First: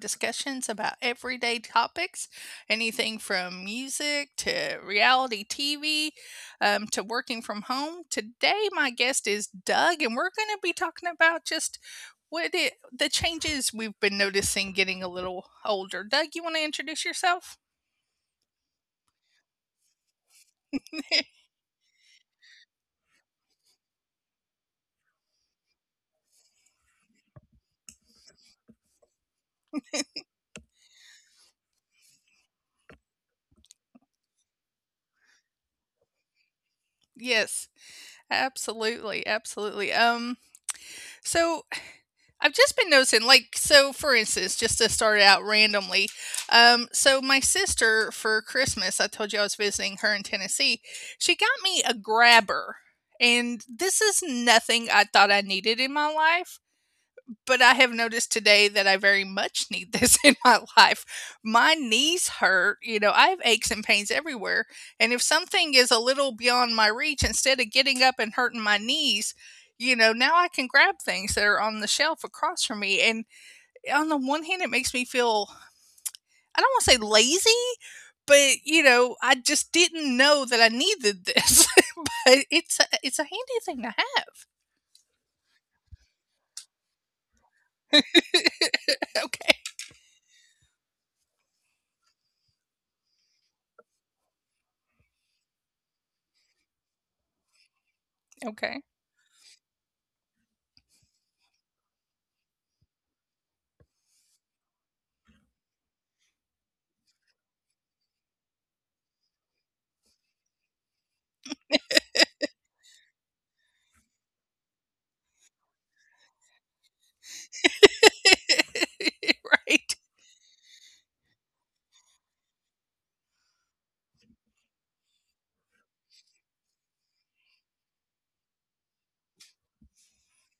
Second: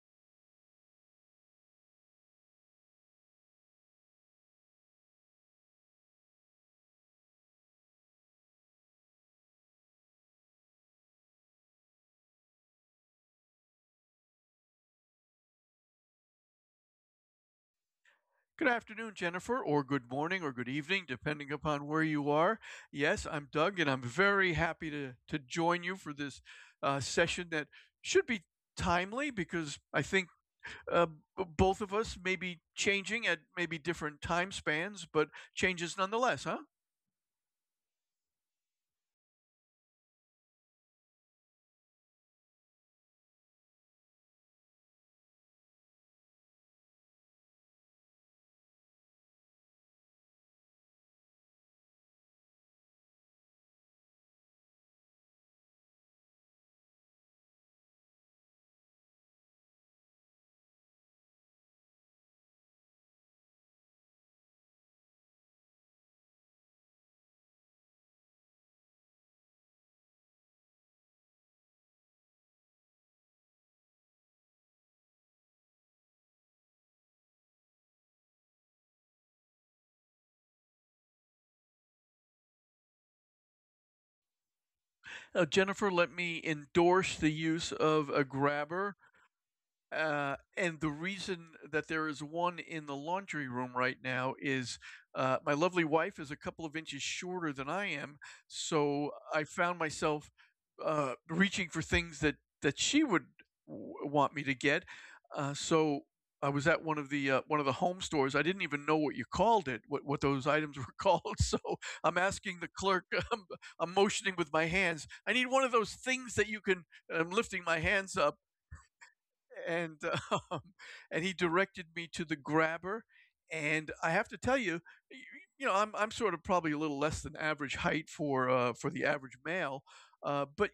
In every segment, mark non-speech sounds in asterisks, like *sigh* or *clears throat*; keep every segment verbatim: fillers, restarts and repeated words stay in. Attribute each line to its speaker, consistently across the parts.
Speaker 1: discussions about everyday topics, anything from music to reality T V um, to working from home. Today, my guest is Doug, and we're going to be talking about just what it, the changes we've been noticing getting a little older. Doug, you want to introduce yourself?
Speaker 2: Good afternoon, Jennifer, or good morning or good evening, depending
Speaker 1: *laughs*
Speaker 2: upon where you are. Yes, I'm Doug, and I'm very happy to, to join you for this uh, session that should be timely because I think uh, b- both of us may be changing at maybe different time spans, but changes nonetheless, huh?
Speaker 1: Yes, absolutely, absolutely. Um, so I've just been noticing, like, so for instance, just to start it out randomly, um, so my sister for Christmas, I told you I was visiting her in Tennessee, she got me a grabber. And this is nothing I thought I needed in my life, but I have noticed today that I very much need this *laughs* in my life. My knees hurt, you know, I have aches and pains everywhere, and if something is a little beyond my reach, instead of getting up and hurting my knees, you know, now I can grab things that are on the shelf across from me, and on the one hand, it makes me feel I don't wanna say lazy, but, you know, I just didn't know that I needed this, *laughs* but it's a it's a handy thing to have.
Speaker 2: Uh, Jennifer, let me endorse the use of a grabber.
Speaker 1: Okay,
Speaker 2: Uh, and the reason that there is one in the laundry room right now is uh, my lovely wife is a couple of inches shorter than I am,
Speaker 1: okay.
Speaker 2: so I found myself uh, reaching for things that that she would w- want me to get. Uh, so I was at one of the uh, one of the home stores. I didn't even know what you called it, what what those items were *laughs* called. So I'm asking the clerk. *laughs* I'm, I'm motioning with my hands. I need one of those things that you can. I'm lifting my hands up
Speaker 1: *laughs*
Speaker 2: and
Speaker 1: Right.
Speaker 2: um, and he directed me to the grabber. And I have to tell you, you know, I'm I'm sort of probably a little less than average height for uh, for the average male, uh, but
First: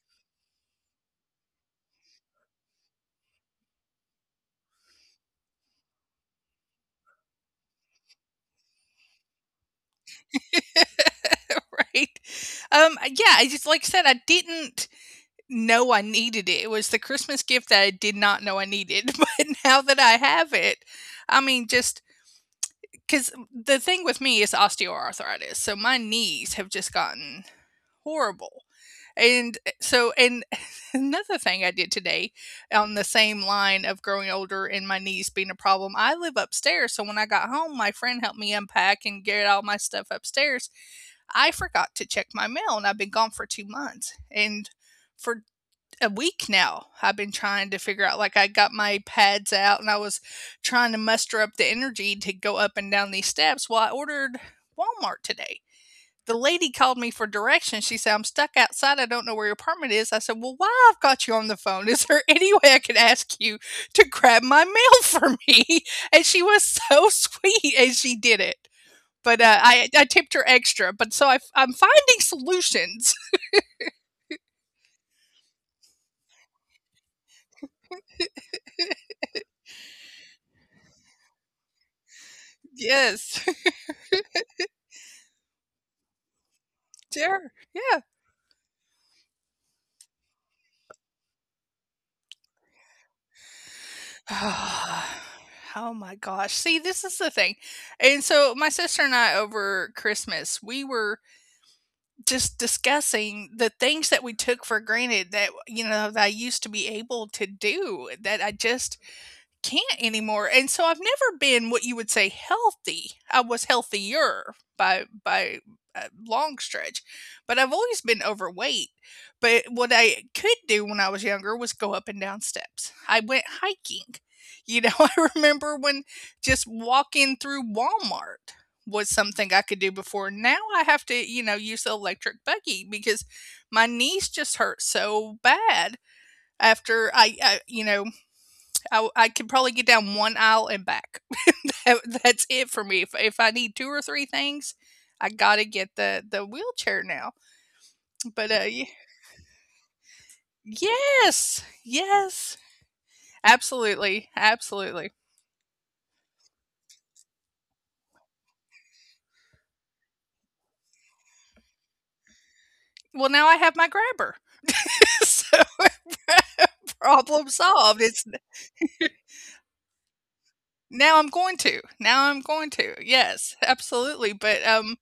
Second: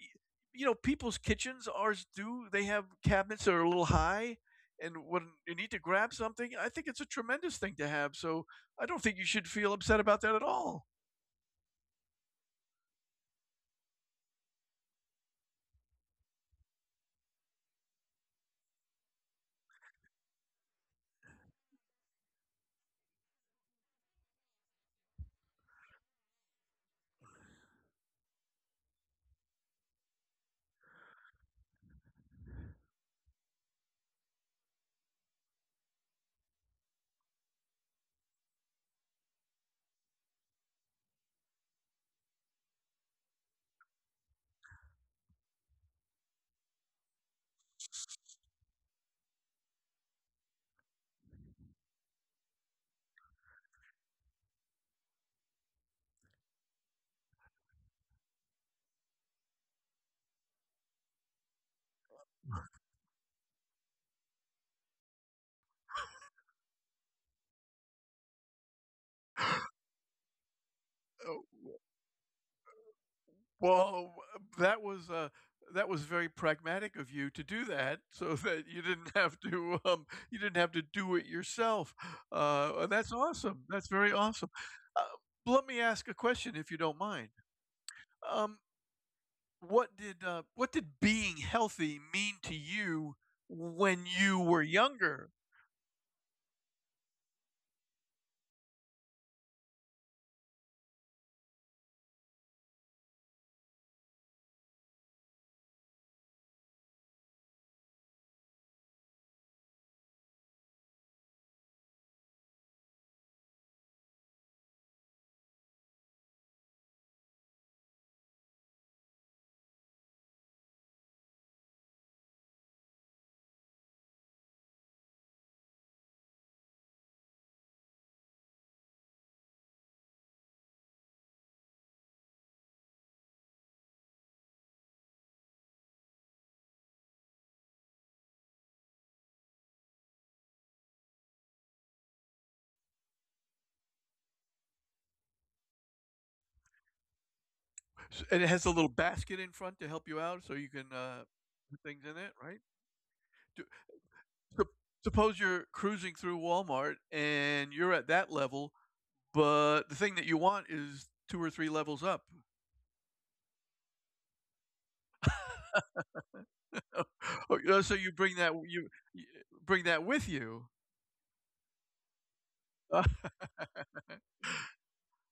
Speaker 2: you know, people's kitchens ours do they have cabinets that are a little high. And when you need to grab something, I think it's a tremendous thing to have. So I don't think you should feel upset about that at all.
Speaker 1: *laughs* Right? Um, yeah, I just, like I said, I didn't know I needed it. It was the Christmas gift that I did not know I needed, *laughs* but now that I have it, I mean, just because the thing with me is osteoarthritis, so my knees have just gotten horrible. And eh, so, and *laughs* another thing I did today on the same line of growing older and my knees being a problem, I live upstairs. So when I got home, my friend helped me unpack and get all my stuff upstairs. I forgot to check my mail and I've been gone for two months. And for a week now, I've been trying to figure out, like I got my pads out and I was trying to muster up the energy to go up and down these steps. Well, I ordered Walmart today. The lady called me for directions. She said, "I'm stuck outside. I don't know where your apartment is." I said, "Well, why, I've got you on the phone? Is there *laughs* any way I could ask you to grab my mail for me?" *laughs* And she was so *laughs* sweet and she did it, but uh, I I tipped her extra. But so I,
Speaker 2: Oh,
Speaker 1: I'm finding solutions.
Speaker 2: well, that was uh, that was very pragmatic of you to do that, *laughs* so that you didn't have to um, you didn't have to do it yourself.
Speaker 1: *laughs*
Speaker 2: Uh, that's
Speaker 1: Yes,
Speaker 2: awesome. That's very awesome. Uh, let me ask a question, if you don't
Speaker 1: *laughs*
Speaker 2: mind.
Speaker 1: sure, yeah.
Speaker 2: Um, what did uh, what did being healthy mean to you when you were
Speaker 1: *sighs*
Speaker 2: younger?
Speaker 1: Oh my gosh. See, this is the thing. And so my sister and I over Christmas, we were just discussing the things that we took for granted that, you know, that I used to be able to do that I just can't anymore. And so I've never been what you would say healthy. I was healthier by, by a long stretch, but I've always been overweight. But what I could do when I was younger was go up and down steps. I went hiking. You know, *laughs* I remember when just walking through Walmart was something I could do before. Now I have to, you know, use the electric buggy because my knees just hurt so bad after I, I you know, I, w- I can probably get down one aisle and back. *laughs* That- that's it for me. If, if I need two or three things, I gotta get the the wheelchair now.
Speaker 2: S- And it has a little
Speaker 1: But uh, y-
Speaker 2: basket in front to help you out, so you can uh, put
Speaker 1: yes,
Speaker 2: things in it, right?
Speaker 1: yes,
Speaker 2: Do,
Speaker 1: absolutely,
Speaker 2: Sup- suppose
Speaker 1: absolutely.
Speaker 2: you're cruising through Walmart and you're at that level, but the thing that you want is two or three levels up.
Speaker 1: Well, now I have my grabber, *laughs* so *laughs*
Speaker 2: *laughs* Or, you
Speaker 1: problem
Speaker 2: know, so you
Speaker 1: solved.
Speaker 2: bring
Speaker 1: It's
Speaker 2: that you, you bring that with you.
Speaker 1: Now I'm going to. Now I'm going
Speaker 2: Uh,
Speaker 1: to. Yes, absolutely. But um,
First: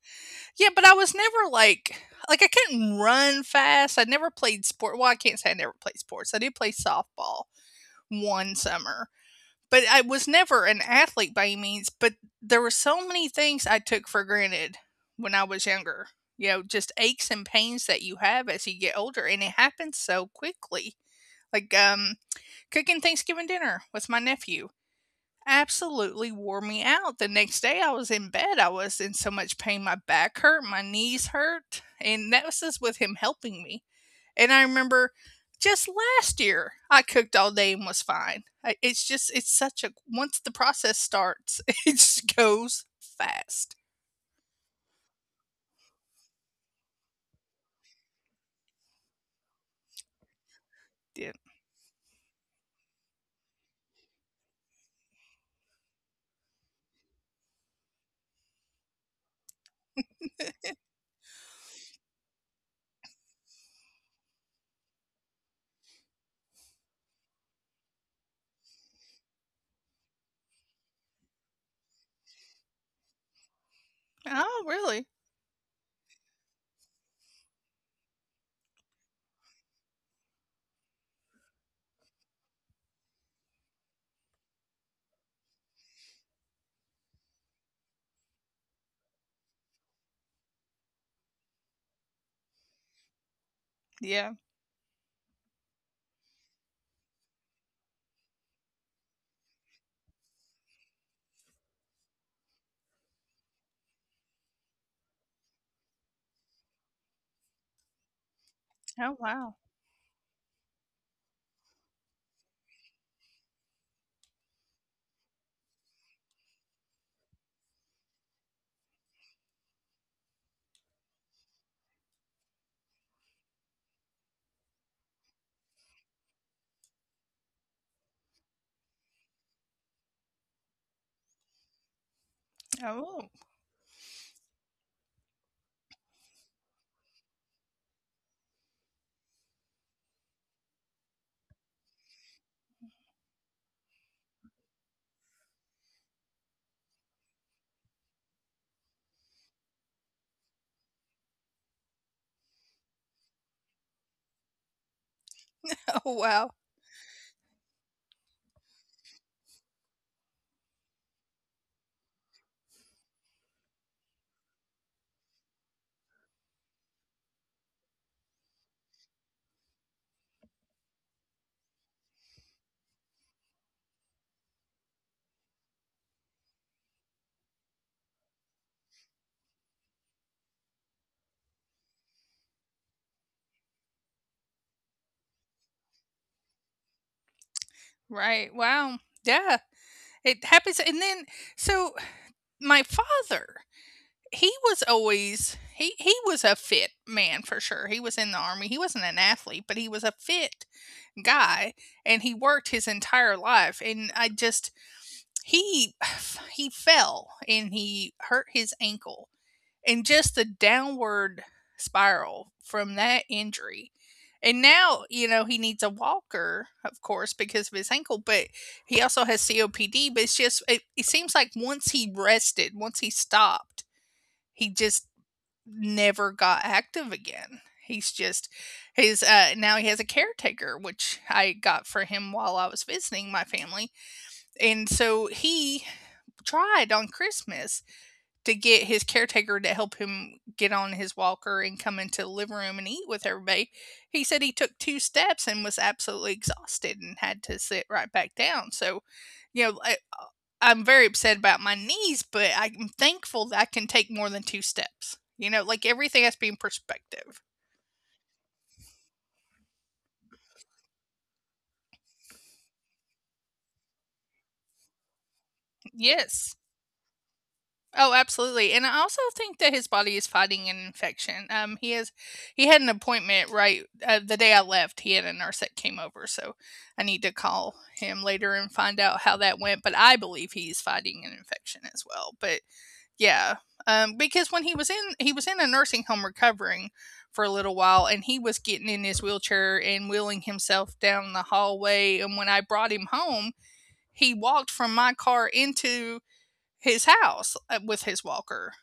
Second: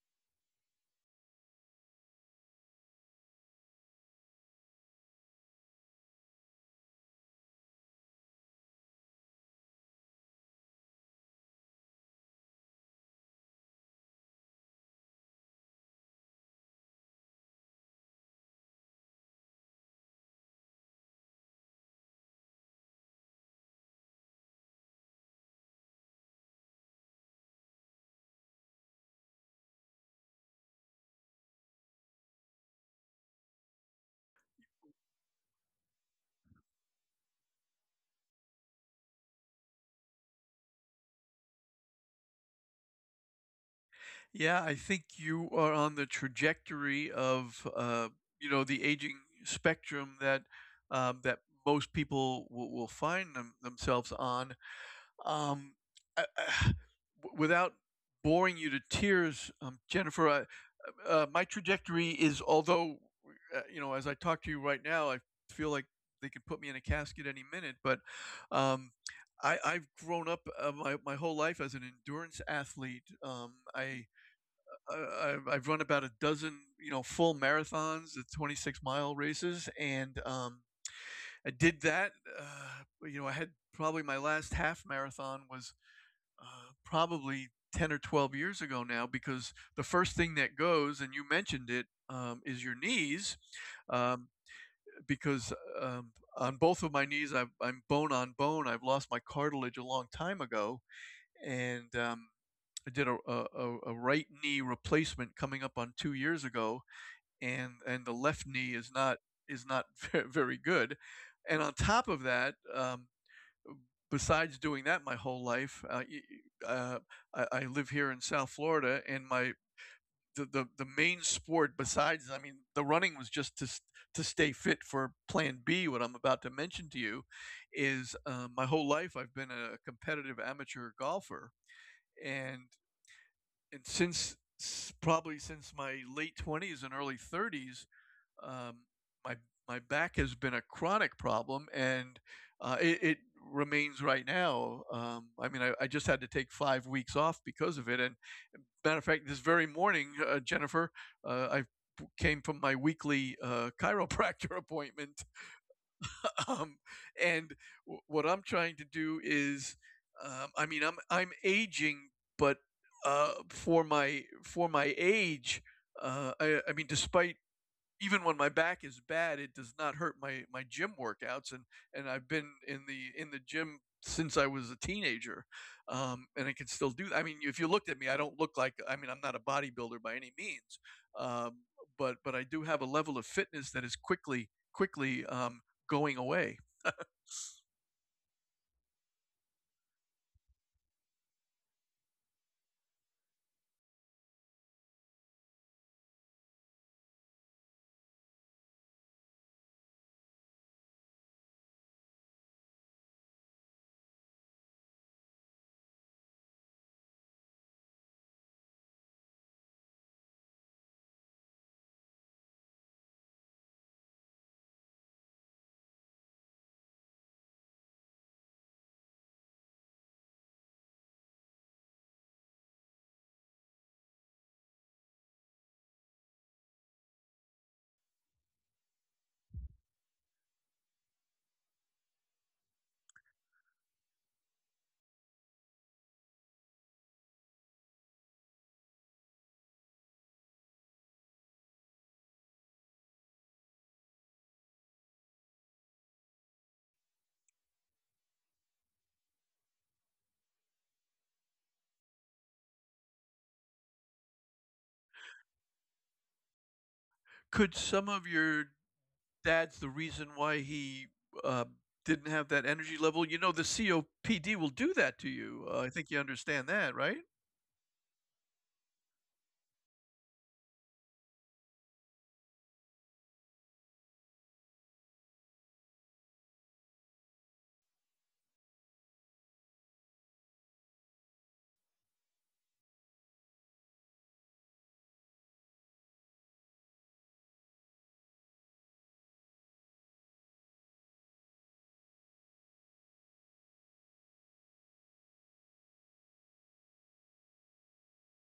Speaker 1: Yeah, but I was never like, like I couldn't run fast. I never played sport. Well, I can't say I never played sports. I did play softball one summer, but I was never an athlete by any means. But there were so many things I took for granted when I was younger. You know, just aches and pains that you have as you get older, and it happens so quickly. Like um, cooking Thanksgiving dinner with my nephew absolutely wore me out. The next day I was in bed, I was in so much pain, my back hurt, my knees hurt, and that was just with him helping me. And I remember just last year, I cooked all day and was fine. I- It's just, it's such a, once the process starts, *laughs* it just goes fast.
Speaker 2: yeah, I think you are on the trajectory of uh, you know the aging spectrum that um,
Speaker 1: Yeah.
Speaker 2: that most people will, will find them, themselves on. Um, I, I- w- Without boring you to tears, um, Jennifer, I, uh, my trajectory is, although, uh, you know, as I talk to you right now, I feel like they could put me in a casket any minute, but um, I, I've grown up uh, my, my whole life as an endurance athlete. Um, I,
Speaker 1: Oh,
Speaker 2: uh,
Speaker 1: really?
Speaker 2: I, I've run about a dozen, you know, full marathons, the twenty-six mile races, and um, I did that. Uh, you know, I had probably my last half marathon was uh, probably ten or twelve years ago now because the first thing that goes, and you mentioned it, um, is your knees.
Speaker 1: Yeah.
Speaker 2: Um, because um, on both of my knees, I've, I'm bone on bone. I've lost my cartilage a long time ago. And um, I did a, a, a- right knee replacement coming up on two years ago. And, and the left knee is
Speaker 1: Oh,
Speaker 2: not
Speaker 1: wow.
Speaker 2: is not *laughs* very, very good. And on top of that, um, besides doing that my whole life, uh, uh, I, I live here in South Florida, and my the, the the main sport besides, I mean, the running was just to to stay fit for Plan B. What I'm about to mention to you is uh, my whole life I've been a competitive amateur golfer, and
Speaker 1: Oh,
Speaker 2: and since probably since my late twenties and early thirties um, my my back has been a chronic problem, and uh, it, it remains right now. Um, I mean, I, I just had to take five weeks off because of it. And matter of fact, this very morning, uh, Jennifer, uh, I came from my weekly uh, *laughs* chiropractor appointment,
Speaker 1: *laughs* oh, wow.
Speaker 2: um, and w- what I'm trying to do is, um, I mean, I'm I'm aging, but uh, for my for my age, uh, I, I mean, despite even when my back is bad, it does not hurt my my gym workouts. And and I've been in the in the gym since I was a teenager, um, and I can still do that. I mean, if you looked at me, I don't look like. I mean, I'm not a bodybuilder by any means, um, but but I do have a level of fitness that is quickly quickly um, going away.
Speaker 1: Right. Wow. Yeah. It happens. And then, so my father, he was always, he he was a fit man for sure. He was in the army. He wasn't an athlete, but he was a fit guy and he worked his entire life and I just, he *sighs* he fell and he hurt his ankle and just the downward spiral from that injury. And now, you know, he needs a walker, of course, because of his ankle, but he also has C O P D, but it's just it, it seems like once he rested, once he stopped, he just never got active again. He's just he's uh now he has a caretaker which I got for him while I was visiting my family. And so he tried on Christmas to get his caretaker to help him get on his walker and come into the living room and eat with everybody. He said he took two steps and was absolutely exhausted and had to sit right back down. So, you know, I'm very upset about my knees, but I'm thankful that I can take more than two steps. You know, like everything has to be in perspective.
Speaker 2: Could some of your dad's the reason why he uh, didn't have that energy level? You know, the C O P D will do that to you. Uh, I think you
Speaker 1: Yes.
Speaker 2: understand that, right?
Speaker 1: Oh, absolutely. And I also think that his body is fighting an infection. Um, he has, he had an appointment right uh, the day I left. He had a nurse that came over, so I need to call him later and find out how that went. But I believe he's fighting an infection as well. But yeah. Um, because when he was in he was in a nursing home recovering for a little while and he was getting in his wheelchair and wheeling himself down the hallway and when I brought him home, he walked from my car into his house uh, with his walker.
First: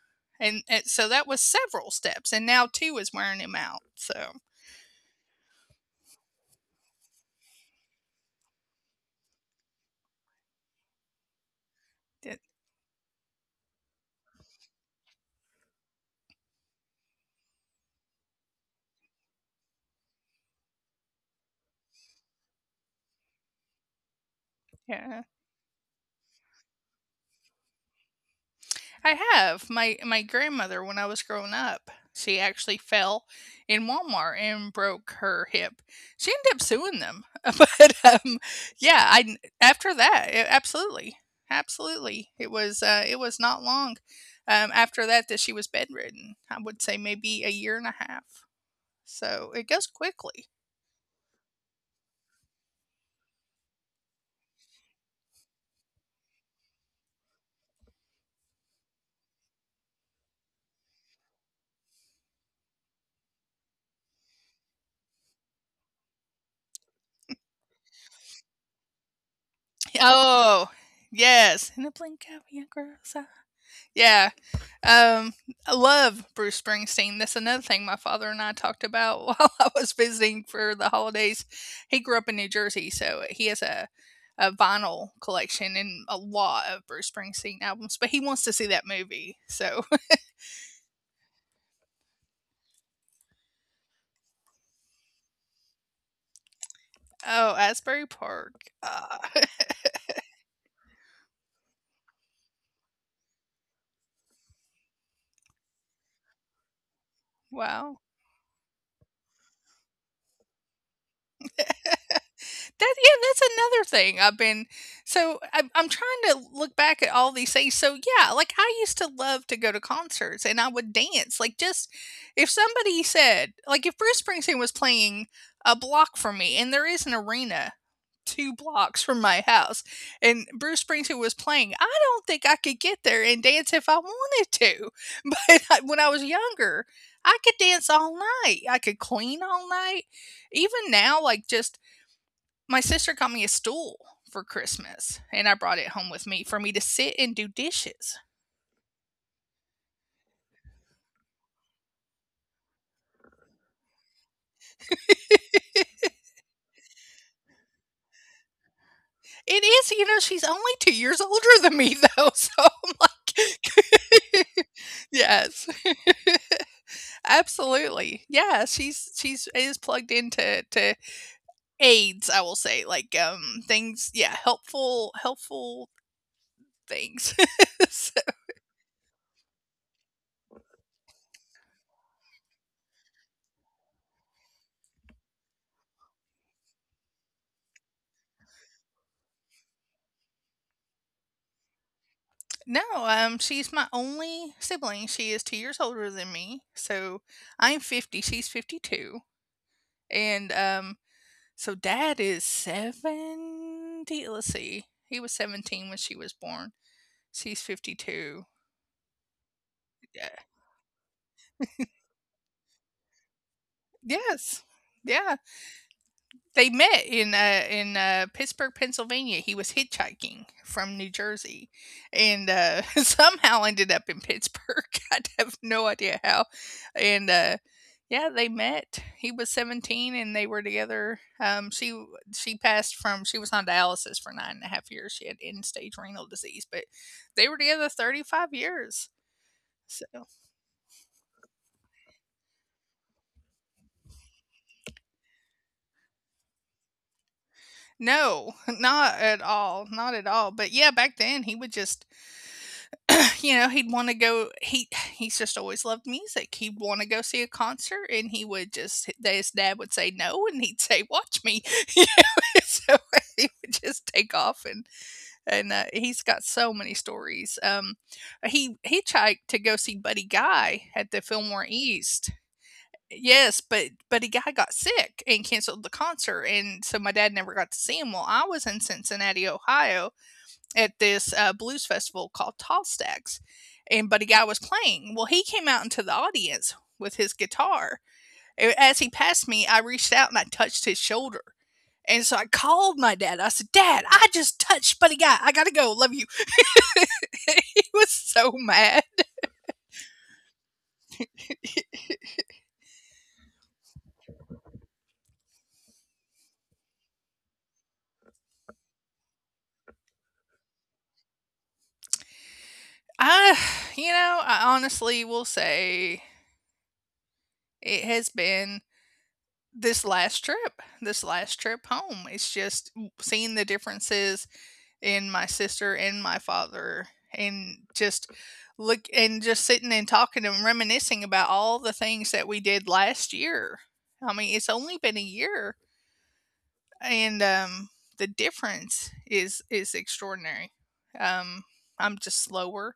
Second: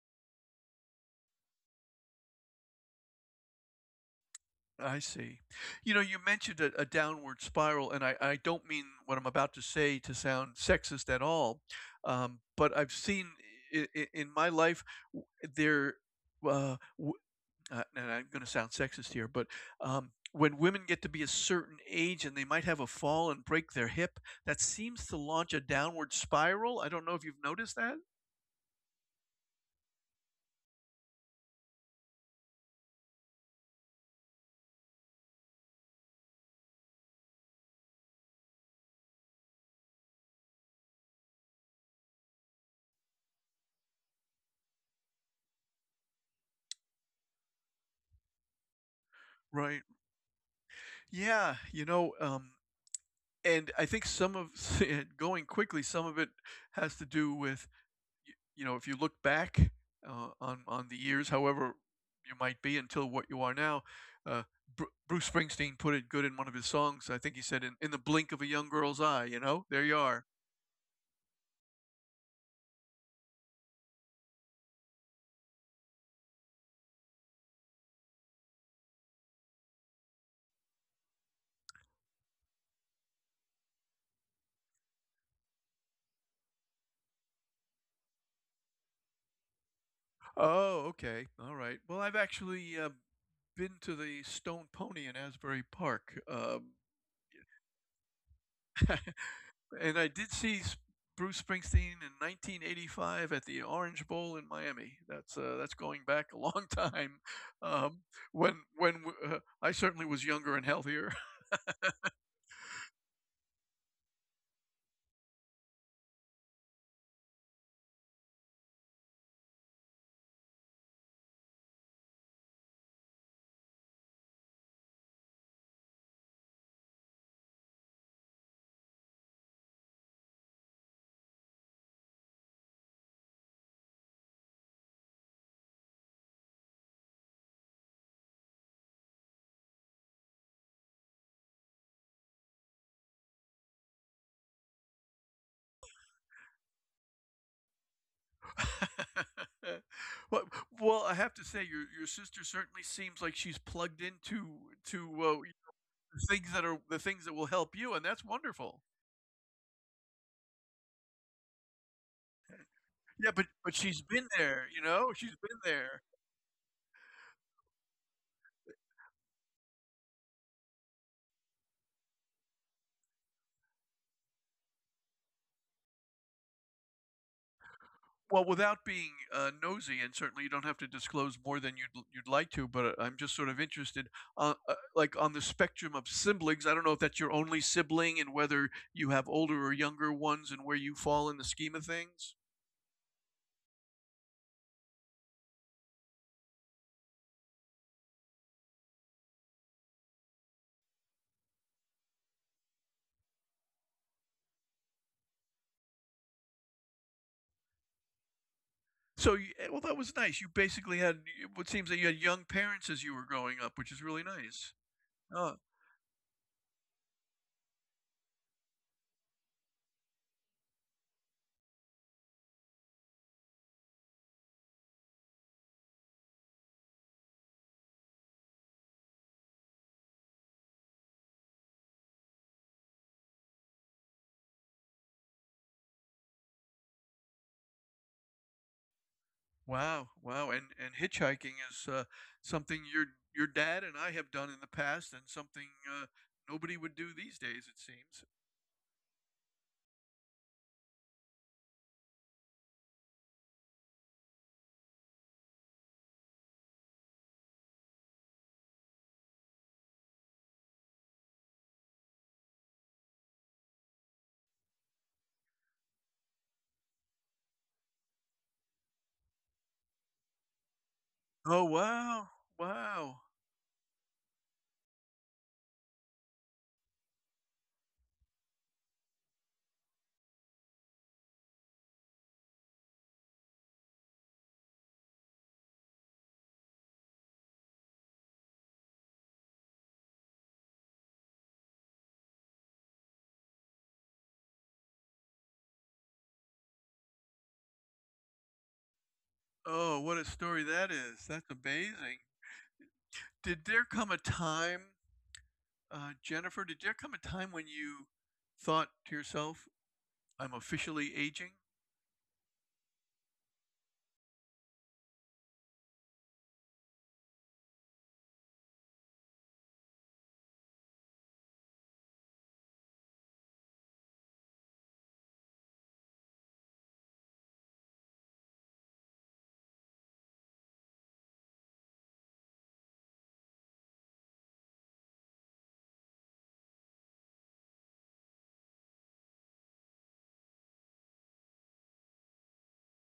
Speaker 1: And, and so that was several steps and now two is wearing him out. So
Speaker 2: I see. You know, you mentioned a, a downward spiral, and I, I don't mean what I'm about to say to sound sexist at all, um,
Speaker 1: it-
Speaker 2: but I've seen in, in my life w- there, uh, w- uh, and I'm going to sound sexist here, but um, when women get to be a certain age and they might have a fall and break their hip, that seems to
Speaker 1: yeah.
Speaker 2: launch a downward spiral. I don't know if you've noticed that.
Speaker 1: I have. My my grandmother, when I was growing up, she actually fell in Walmart and broke her hip. She ended up suing them. *laughs* But, um, yeah, I after that, a absolutely, absolutely. It was, uh, it was not long, um, after that that she was bedridden. I would say maybe a year and a half. So, it
Speaker 2: Right.
Speaker 1: goes quickly.
Speaker 2: Yeah. You know, um, and I think some of *laughs* and going quickly, some of it has to do with, y- you know, if you look back uh, on on the years, however you might be until what you are now. Uh, Bru Bruce Springsteen put it good in one of his songs. I think he said, "In, in the blink of a young girl's eye," you know, there you
Speaker 1: *laughs*
Speaker 2: are.
Speaker 1: Oh, yes. In the blink of your girl's eye. Yeah. Um, I love Bruce Springsteen. That's another thing my father and I talked about *laughs* while I was visiting for the holidays. He grew up in New Jersey, so he has a a vinyl collection and a lot of Bruce Springsteen albums, but he wants to see that movie. So,
Speaker 2: Oh, okay, all right. Well, I've actually uh, been to the Stone Pony in Asbury Park. Um,
Speaker 1: *laughs* oh, Asbury Park. Ah,
Speaker 2: and I did see Bruce Springsteen in nineteen eighty-five at the Orange Bowl in Miami. That's uh, that's going back a *laughs* long time.
Speaker 1: *laughs*
Speaker 2: Um,
Speaker 1: wow.
Speaker 2: when when uh, I certainly was younger and healthier. *laughs*
Speaker 1: That yeah, that's another thing I've been, so I'm I'm trying to look back at all these things. So yeah, like I used to love to go to concerts and I would dance. Like, just if somebody said, like if Bruce Springsteen was playing a block from me and there is an arena two blocks from my house and Bruce Springsteen was playing, I don't think I could get there and dance if I wanted to. *laughs* But I, when I was younger, I could dance all night. I could clean all night. Even now, like just my sister got me a stool for Christmas, and I brought it home with me for me to sit and do dishes.
Speaker 2: *laughs* Well, well, I have to say, your your sister certainly seems like she's plugged into to uh, things that are the things that will help you, and that's wonderful.
Speaker 1: It is, you know, she's only two years older than me, though. *laughs* So I'm
Speaker 2: Yeah, but but she's been
Speaker 1: like,
Speaker 2: there, you know,
Speaker 1: *laughs*
Speaker 2: she's been
Speaker 1: yes,
Speaker 2: there.
Speaker 1: absolutely, yeah. She's she's is plugged into to aids, I will say, like um things, yeah, helpful helpful things. *laughs* So-
Speaker 2: Well, without being uh, nosy, and certainly you don't have to disclose more than you'd you'd like to, but uh, I'm just sort of interested, uh, uh, like on the spectrum of siblings. I don't know if that's your only sibling, and whether you have older or younger ones, and where you fall in the scheme of things.
Speaker 1: no, um, she's my only sibling. She is two years older than me, so I'm fifty. She's fifty two, and um so dad is seventy. Let's see. He was seventeen when she was born. She's fifty-two.
Speaker 2: So, you, eh, well, that was
Speaker 1: Yeah.
Speaker 2: nice. You basically had what seems that you had young parents as you were growing up, which is
Speaker 1: *laughs*
Speaker 2: really
Speaker 1: Yes.
Speaker 2: nice.
Speaker 1: Yeah.
Speaker 2: Oh,
Speaker 1: They met in uh, in uh, Pittsburgh, Pennsylvania. He was hitchhiking from New Jersey, and uh, *laughs* somehow ended up in Pittsburgh. *laughs* I have no idea how. And uh, yeah, they met. He was seventeen, and they were together. Um, she she passed from she was on dialysis for nine and a half years. She had end stage renal disease, but they were together thirty five years.
Speaker 2: wow,
Speaker 1: So
Speaker 2: wow. And and hitchhiking is uh, something your your dad and I have done in the past, and something uh, nobody would do these days, it seems.
Speaker 1: no, *laughs* not at all, not at all. But yeah, back then he would just you know, he'd want to go. He he's just always loved music. He'd want to go see a concert, and he would just his dad would say no, and he'd say, "Watch me," *laughs* you know. *laughs* So he would just take off, and and uh, he's got so many stories. Um, he hitchhiked to go see Buddy Guy at the
Speaker 2: Oh,
Speaker 1: Fillmore
Speaker 2: wow,
Speaker 1: East.
Speaker 2: wow.
Speaker 1: Yes, but Buddy Guy got sick and canceled the concert, and so my dad never got to see him. Well, I was in Cincinnati, Ohio, at this uh, blues festival called Tall Stacks, and Buddy Guy was playing. Well, he came out into the audience with his guitar. As he passed me, I reached out and I touched his shoulder. And so I called my dad. I said, "Dad, I just touched Buddy Guy. I gotta go. Love you." *laughs* He was so mad.
Speaker 2: Oh, what a story that is. That's amazing. Did there come a time, uh, Jennifer? Did there come a time when you thought to yourself, "I'm officially aging"?
Speaker 1: I, you know, I honestly will say it has been this last trip, this last trip home. It's just seeing the differences and my sister and my father, and just look and just sitting and talking and reminiscing about all the things that we did last year. I mean, it's only been a year, and um the difference is is extraordinary. Um I'm just slower.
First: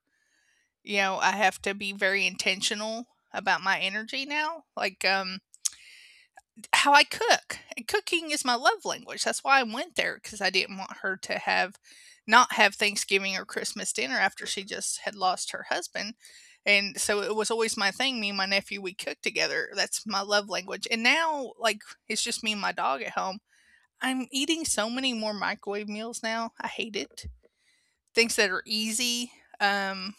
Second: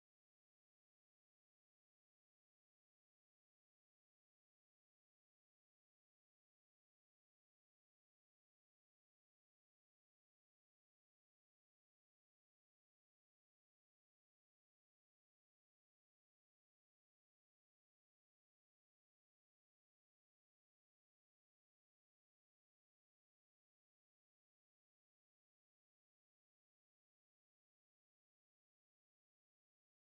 Speaker 1: You know, I have to be very intentional about my energy now. Like, um how I cook, and cooking is my love language. That's why I went there, because I didn't want her to have not have Thanksgiving or Christmas dinner after she just had lost her husband. And so it was always my thing. Me and my nephew, we cook together, that's my love language. And now, like, it's just me and my dog at home. I'm eating so many more microwave meals now, I hate it. Things that are easy, um,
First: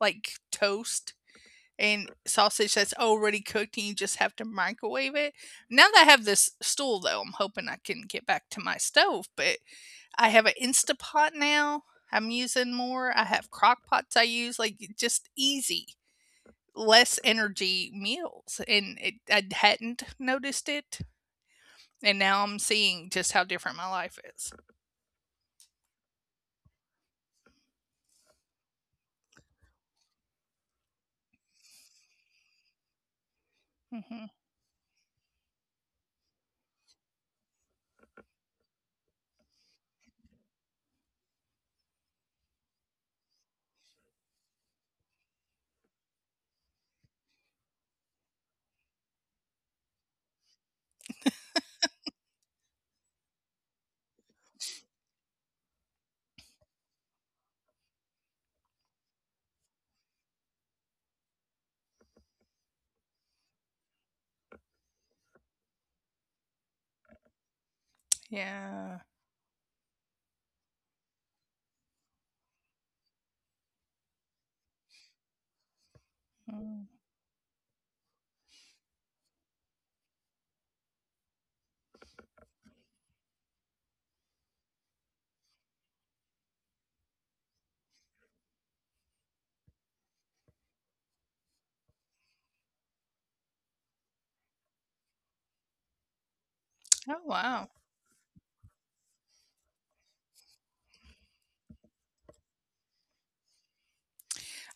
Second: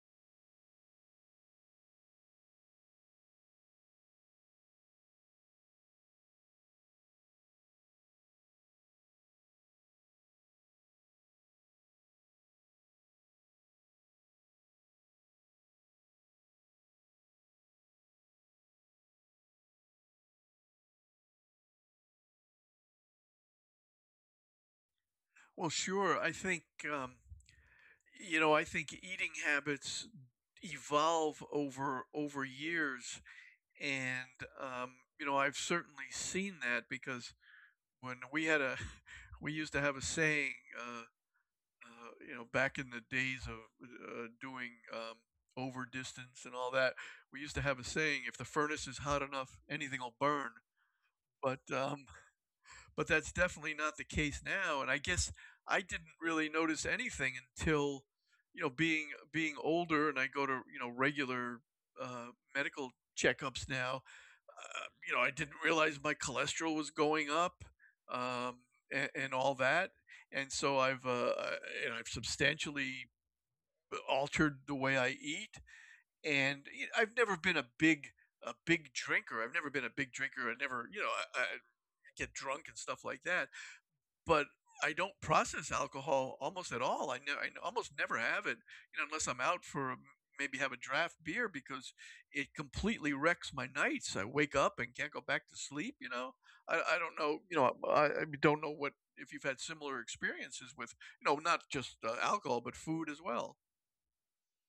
Speaker 1: like toast and sausage that's already cooked and you just have to microwave it. Now that I have this stool though, I'm hoping I can get back to my stove, but I have an Instapot now. I'm using more. I have crock pots I use, like, just easy, less energy meals. And it, I hadn't noticed it. And now I'm seeing just how different my life is.
Speaker 2: Well, sure. I think. Um, You know, I think eating habits evolve over over years,
Speaker 1: Hmm.
Speaker 2: and um, you know, I've certainly seen that because when we had a, *laughs* we used to have a saying, uh, uh, you know, back in the days of uh, doing um, over distance and all that, we used to have a saying: if the furnace is hot enough, anything will burn. But um, but that's definitely not the case now. And I guess I didn't really notice anything until you know being being older, and I go to you know regular uh, medical checkups now. Uh, you know, I didn't realize my cholesterol was going up um,
Speaker 1: Yeah.
Speaker 2: and, and all that. And so I've uh, and I've substantially altered the way I eat, and
Speaker 1: Mm.
Speaker 2: i I've never been a big a big drinker. I've never been a big drinker. I never, you know, I, I get drunk and stuff like that but I don't process alcohol almost at all. I know I almost never have it, you know, unless I'm out for a- maybe have a draft beer because it completely wrecks my nights. I wake up and can't go back to sleep. You know, I, I
Speaker 1: Oh,
Speaker 2: don't know. You
Speaker 1: wow.
Speaker 2: know, I, I don't know what if you've had similar experiences with you know not just uh, alcohol but food as well.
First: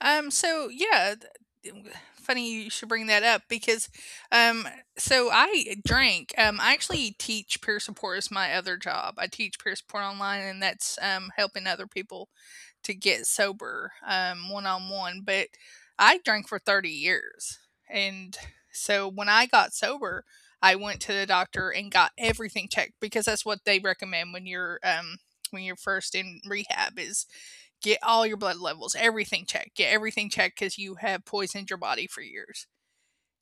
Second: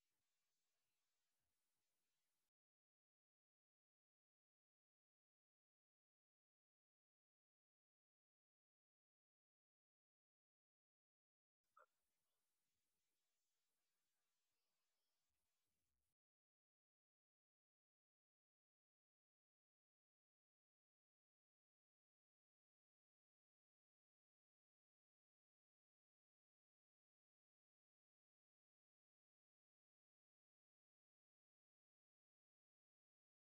Speaker 1: Um, so yeah, th- funny you should bring that up, because um, so I drank. Um, I actually teach peer support as my other job. I teach peer support online, and that's um helping other people to get sober, um, one on one. But I drank for thirty years, and so when I got sober, I went to the doctor and got everything checked, because that's what they recommend when you're um when you're first in rehab, is get all your blood levels, everything checked, get everything checked, because you have poisoned your body for years.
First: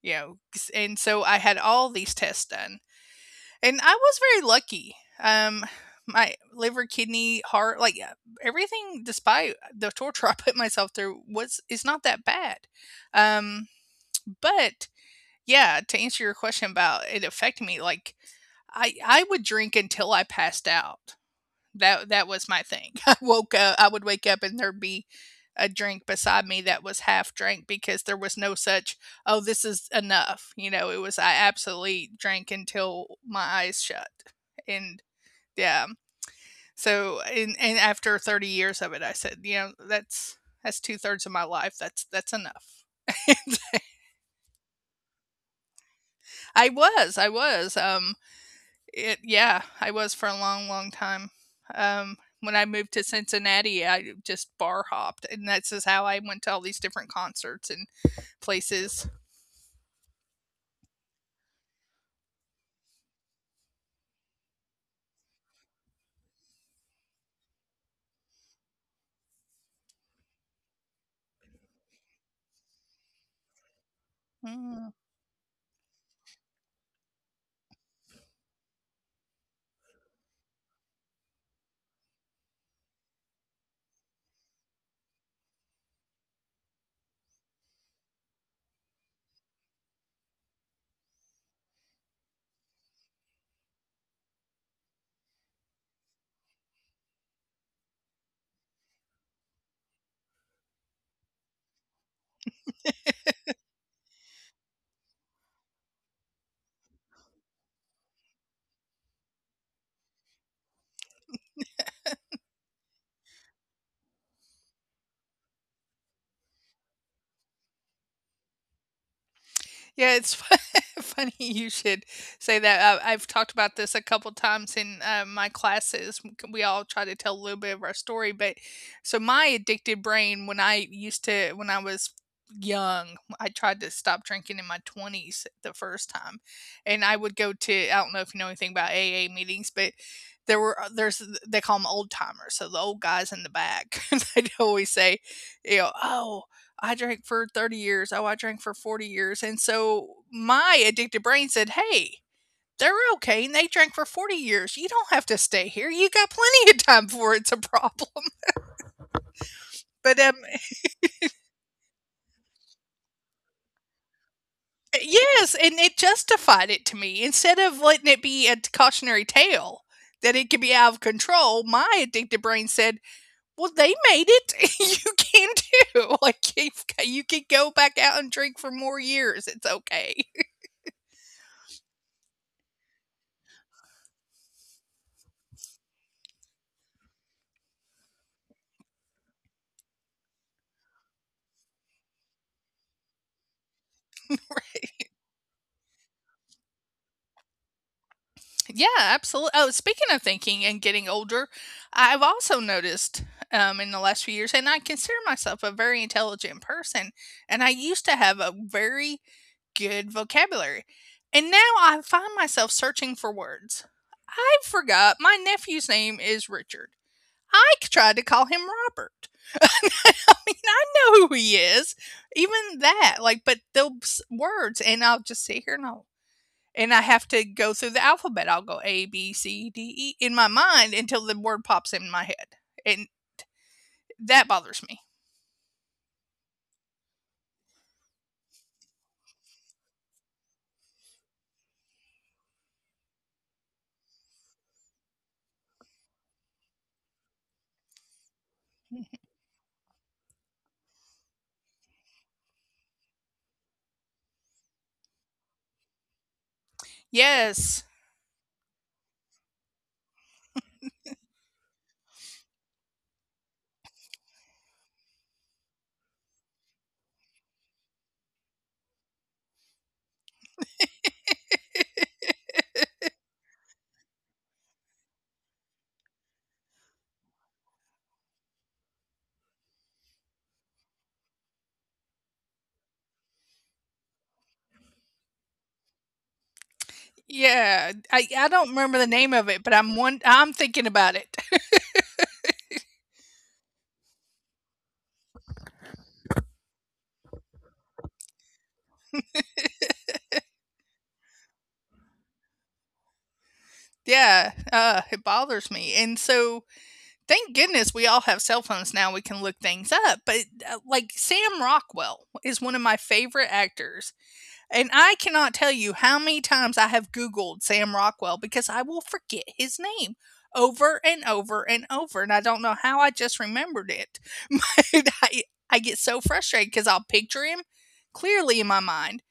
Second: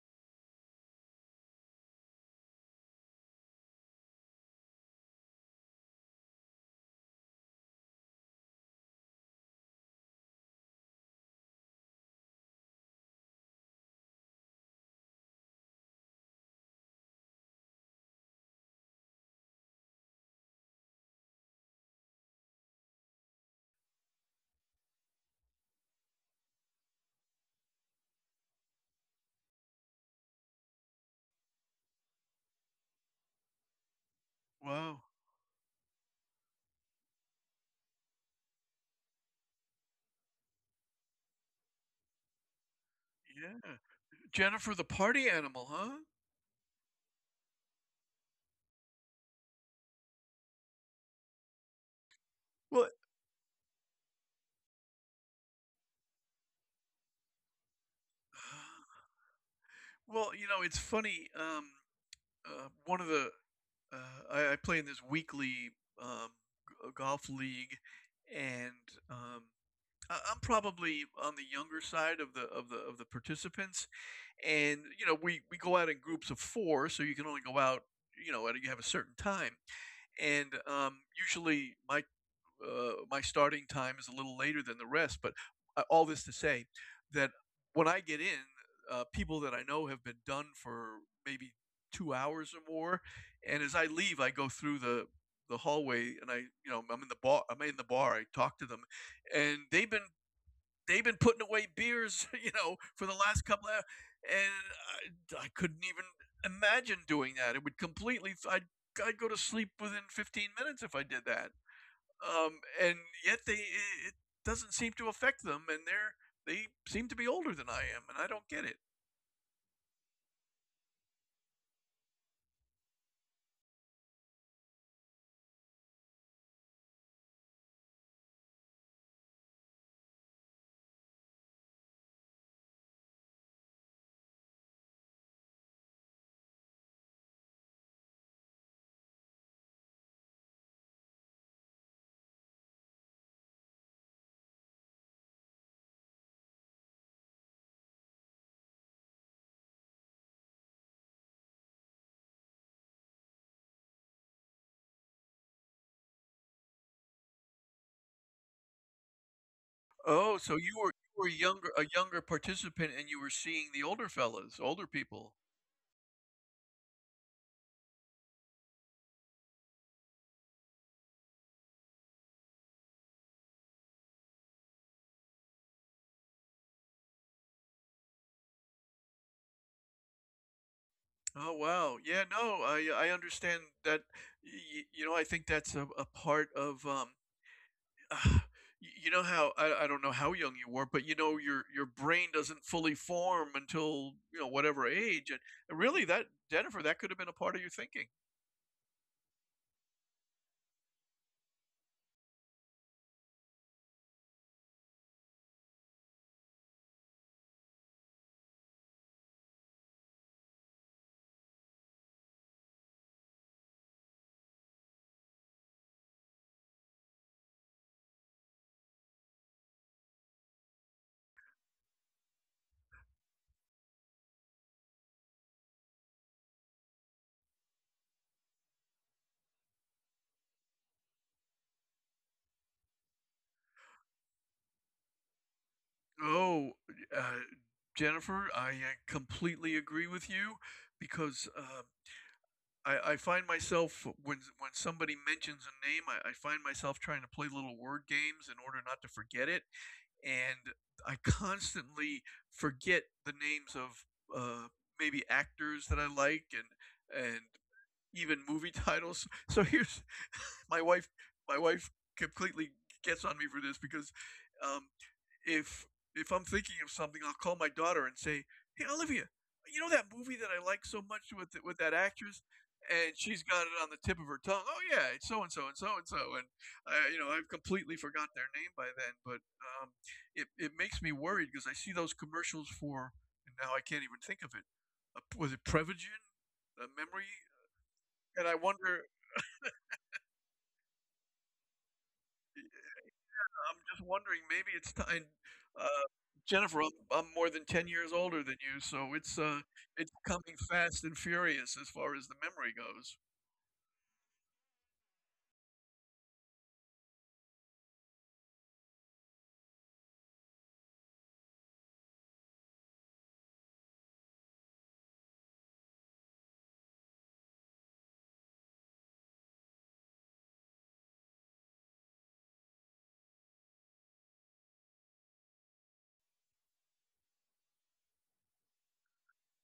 Speaker 1: You know. And so I had all these tests done, and I was very lucky. Um, my liver, kidney, heart, like, uh, everything, despite the torture *laughs* I put myself through, was is not that bad. Um, but yeah, to answer your question about it affecting me, like, I I would drink until I passed out. That that was my thing. *laughs* I woke up. I would wake up and there'd be a drink beside me that was half drank, because there was no such "oh, this is enough." You know, it was, I absolutely drank until my eyes shut.
Speaker 2: Wow.
Speaker 1: And yeah, so and and after thirty years of it, I said, you know, that's that's two thirds of my life. That's that's enough. *laughs*
Speaker 2: Yeah. Jennifer the party animal, huh?
Speaker 1: I was, I was. Um, It Yeah, I was for a long, long time. Um, when I
Speaker 2: Well,
Speaker 1: moved to Cincinnati, I just bar hopped, and that's just how I went to all these different concerts and
Speaker 2: *sighs*
Speaker 1: places.
Speaker 2: well, you know, it's funny. Um, uh, one of the uh, I, I play in this weekly um, g- uh, golf league, and um, I, I'm probably on the younger side of the of the of the participants. And
Speaker 1: Mm.
Speaker 2: you know, we we go out in groups of four, so you can only go out. You know, at a, You have a certain time, and um, usually my uh, my starting time is a little later than the rest. But uh, all this to say that when I get in, uh, people that I know have been done for maybe two hours or more, and as I leave, I go through the the hallway, and I, you know, I'm in the bar. I'm in the bar. I talk to them, and they've been they've been putting away beers, *laughs* you know, for the last couple of, hours, and I, I couldn't even imagine doing that. It would completely. I'd I'd go to sleep within fifteen minutes if I did that, um, and yet they it doesn't seem to affect them, and they're they seem to be older than I am, and I don't get it.
Speaker 1: Yeah, it's fu *laughs* funny you should say that. I I've talked about this a couple times in, uh, my classes. We all try to tell a little bit of our story, but so my addicted brain, when I used to when I was young, I tried to stop drinking in my twenties the first time, and I would go to I don't know if you know anything about A A meetings, but there were uh, there's they call them old timers, so the old guys in the back, *laughs* they'd always say, you know, "Oh, I drank for thirty years. Oh, I drank for forty years." And so my addicted brain said, "Hey, they're okay and they drank for forty years. You don't have to stay here. You got plenty of time before it's a problem." *laughs*
Speaker 2: Oh,
Speaker 1: But
Speaker 2: so
Speaker 1: um,
Speaker 2: you were you were younger, a younger participant, and you were seeing the older fellas, older
Speaker 1: eh,
Speaker 2: people.
Speaker 1: yes, and it justified it to me. Instead of letting it be a cautionary tale that it could be out of control, my addicted brain said, "Well, they made it. *laughs* You can too. *laughs* Like, you've got- you can go back out and drink for more years. It's okay."
Speaker 2: Oh, wow, yeah, no, I I understand that. Y- you know, I think that's a, a part of um. *sighs* y- You know how I, I don't know how young you were, but you know your your brain doesn't fully form until you know whatever
Speaker 1: *laughs*
Speaker 2: age, and really that, Jennifer, that could have been a part of your thinking.
Speaker 1: Yeah, absolutely. Oh, speaking of thinking and getting older, I've also noticed, um, in the last few years, and I consider myself a very intelligent person, and I used to have a very good vocabulary. And now I find myself searching for words. I forgot my nephew's name is Richard. I c- tried to call him Robert. *laughs* I mean, I know who he is. Even that, like, but those words, and I'll just sit here, and I'll and I have to go through the alphabet. I'll go A, B, C, D, E in my mind until the word pops in my head. And that bothers
Speaker 2: Oh, uh, Jennifer, I uh, completely agree with you, because uh, I, I find myself when when somebody mentions a name, I, I find myself trying to play little word games in order not to forget it,
Speaker 1: me.
Speaker 2: and I constantly forget the names of uh, maybe actors that I like, and and even
Speaker 1: Yes.
Speaker 2: movie *laughs* titles. So here's *laughs* my wife. My wife completely gets on me for this because, um, if if I'm thinking of something, I'll call my daughter and say, "Hey, Olivia, you know that movie that I like so much with with that actress?" And she's got it on the tip of her tongue. Oh, yeah, it's so and so and so and so. And I, you know, I've completely forgot their name by then. But, um, it it makes me worried because I see those commercials for, and now I can't even think of it. Uh, was it Prevagen? A memory. And I
Speaker 1: Yeah. I,
Speaker 2: wonder,
Speaker 1: I don't remember the name of it, but I'm one I'm thinking about it. *laughs*
Speaker 2: I'm just wondering, maybe it's time, uh, Jennifer. I'm, I'm more than ten years older than you, so it's uh, it's coming fast and furious as far as the memory goes.
Speaker 1: Yeah. Uh it bothers me. And so thank goodness, we all have cell phones now, we can look things up. But, uh, like, Sam Rockwell is one of my favorite actors. And I cannot tell you how many times I have Googled Sam Rockwell, because I will forget his name over and over and over. And I don't know how I just remembered it. *laughs* But I, I get so frustrated, because I'll picture him clearly in my mind,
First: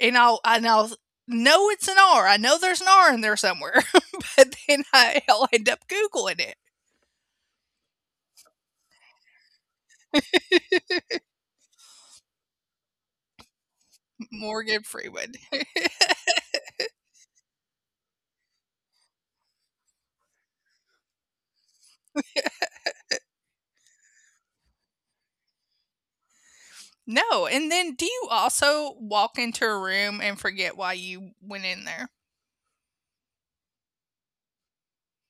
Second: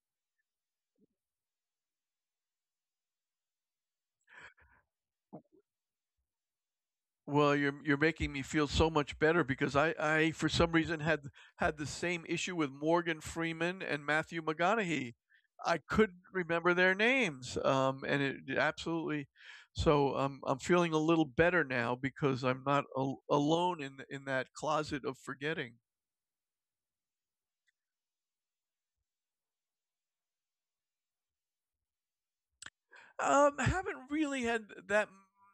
Speaker 1: and I'll, and I'll know it's an R. I know there's an R in there somewhere, *laughs* but then I, I'll end up Googling it.
Speaker 2: Well, you're you're making me feel so much better, because I, I for some reason had had the same issue with Morgan Freeman and Matthew
Speaker 1: Morgan
Speaker 2: McConaughey.
Speaker 1: Freeman.
Speaker 2: I
Speaker 1: *laughs*
Speaker 2: couldn't remember their names, um, and it it absolutely. So, um, I'm feeling a little better now, because I'm not al- alone in in that closet of forgetting.
Speaker 1: No. And then, do you also walk into a room and forget why you went in there?
Speaker 2: Um, haven't really had that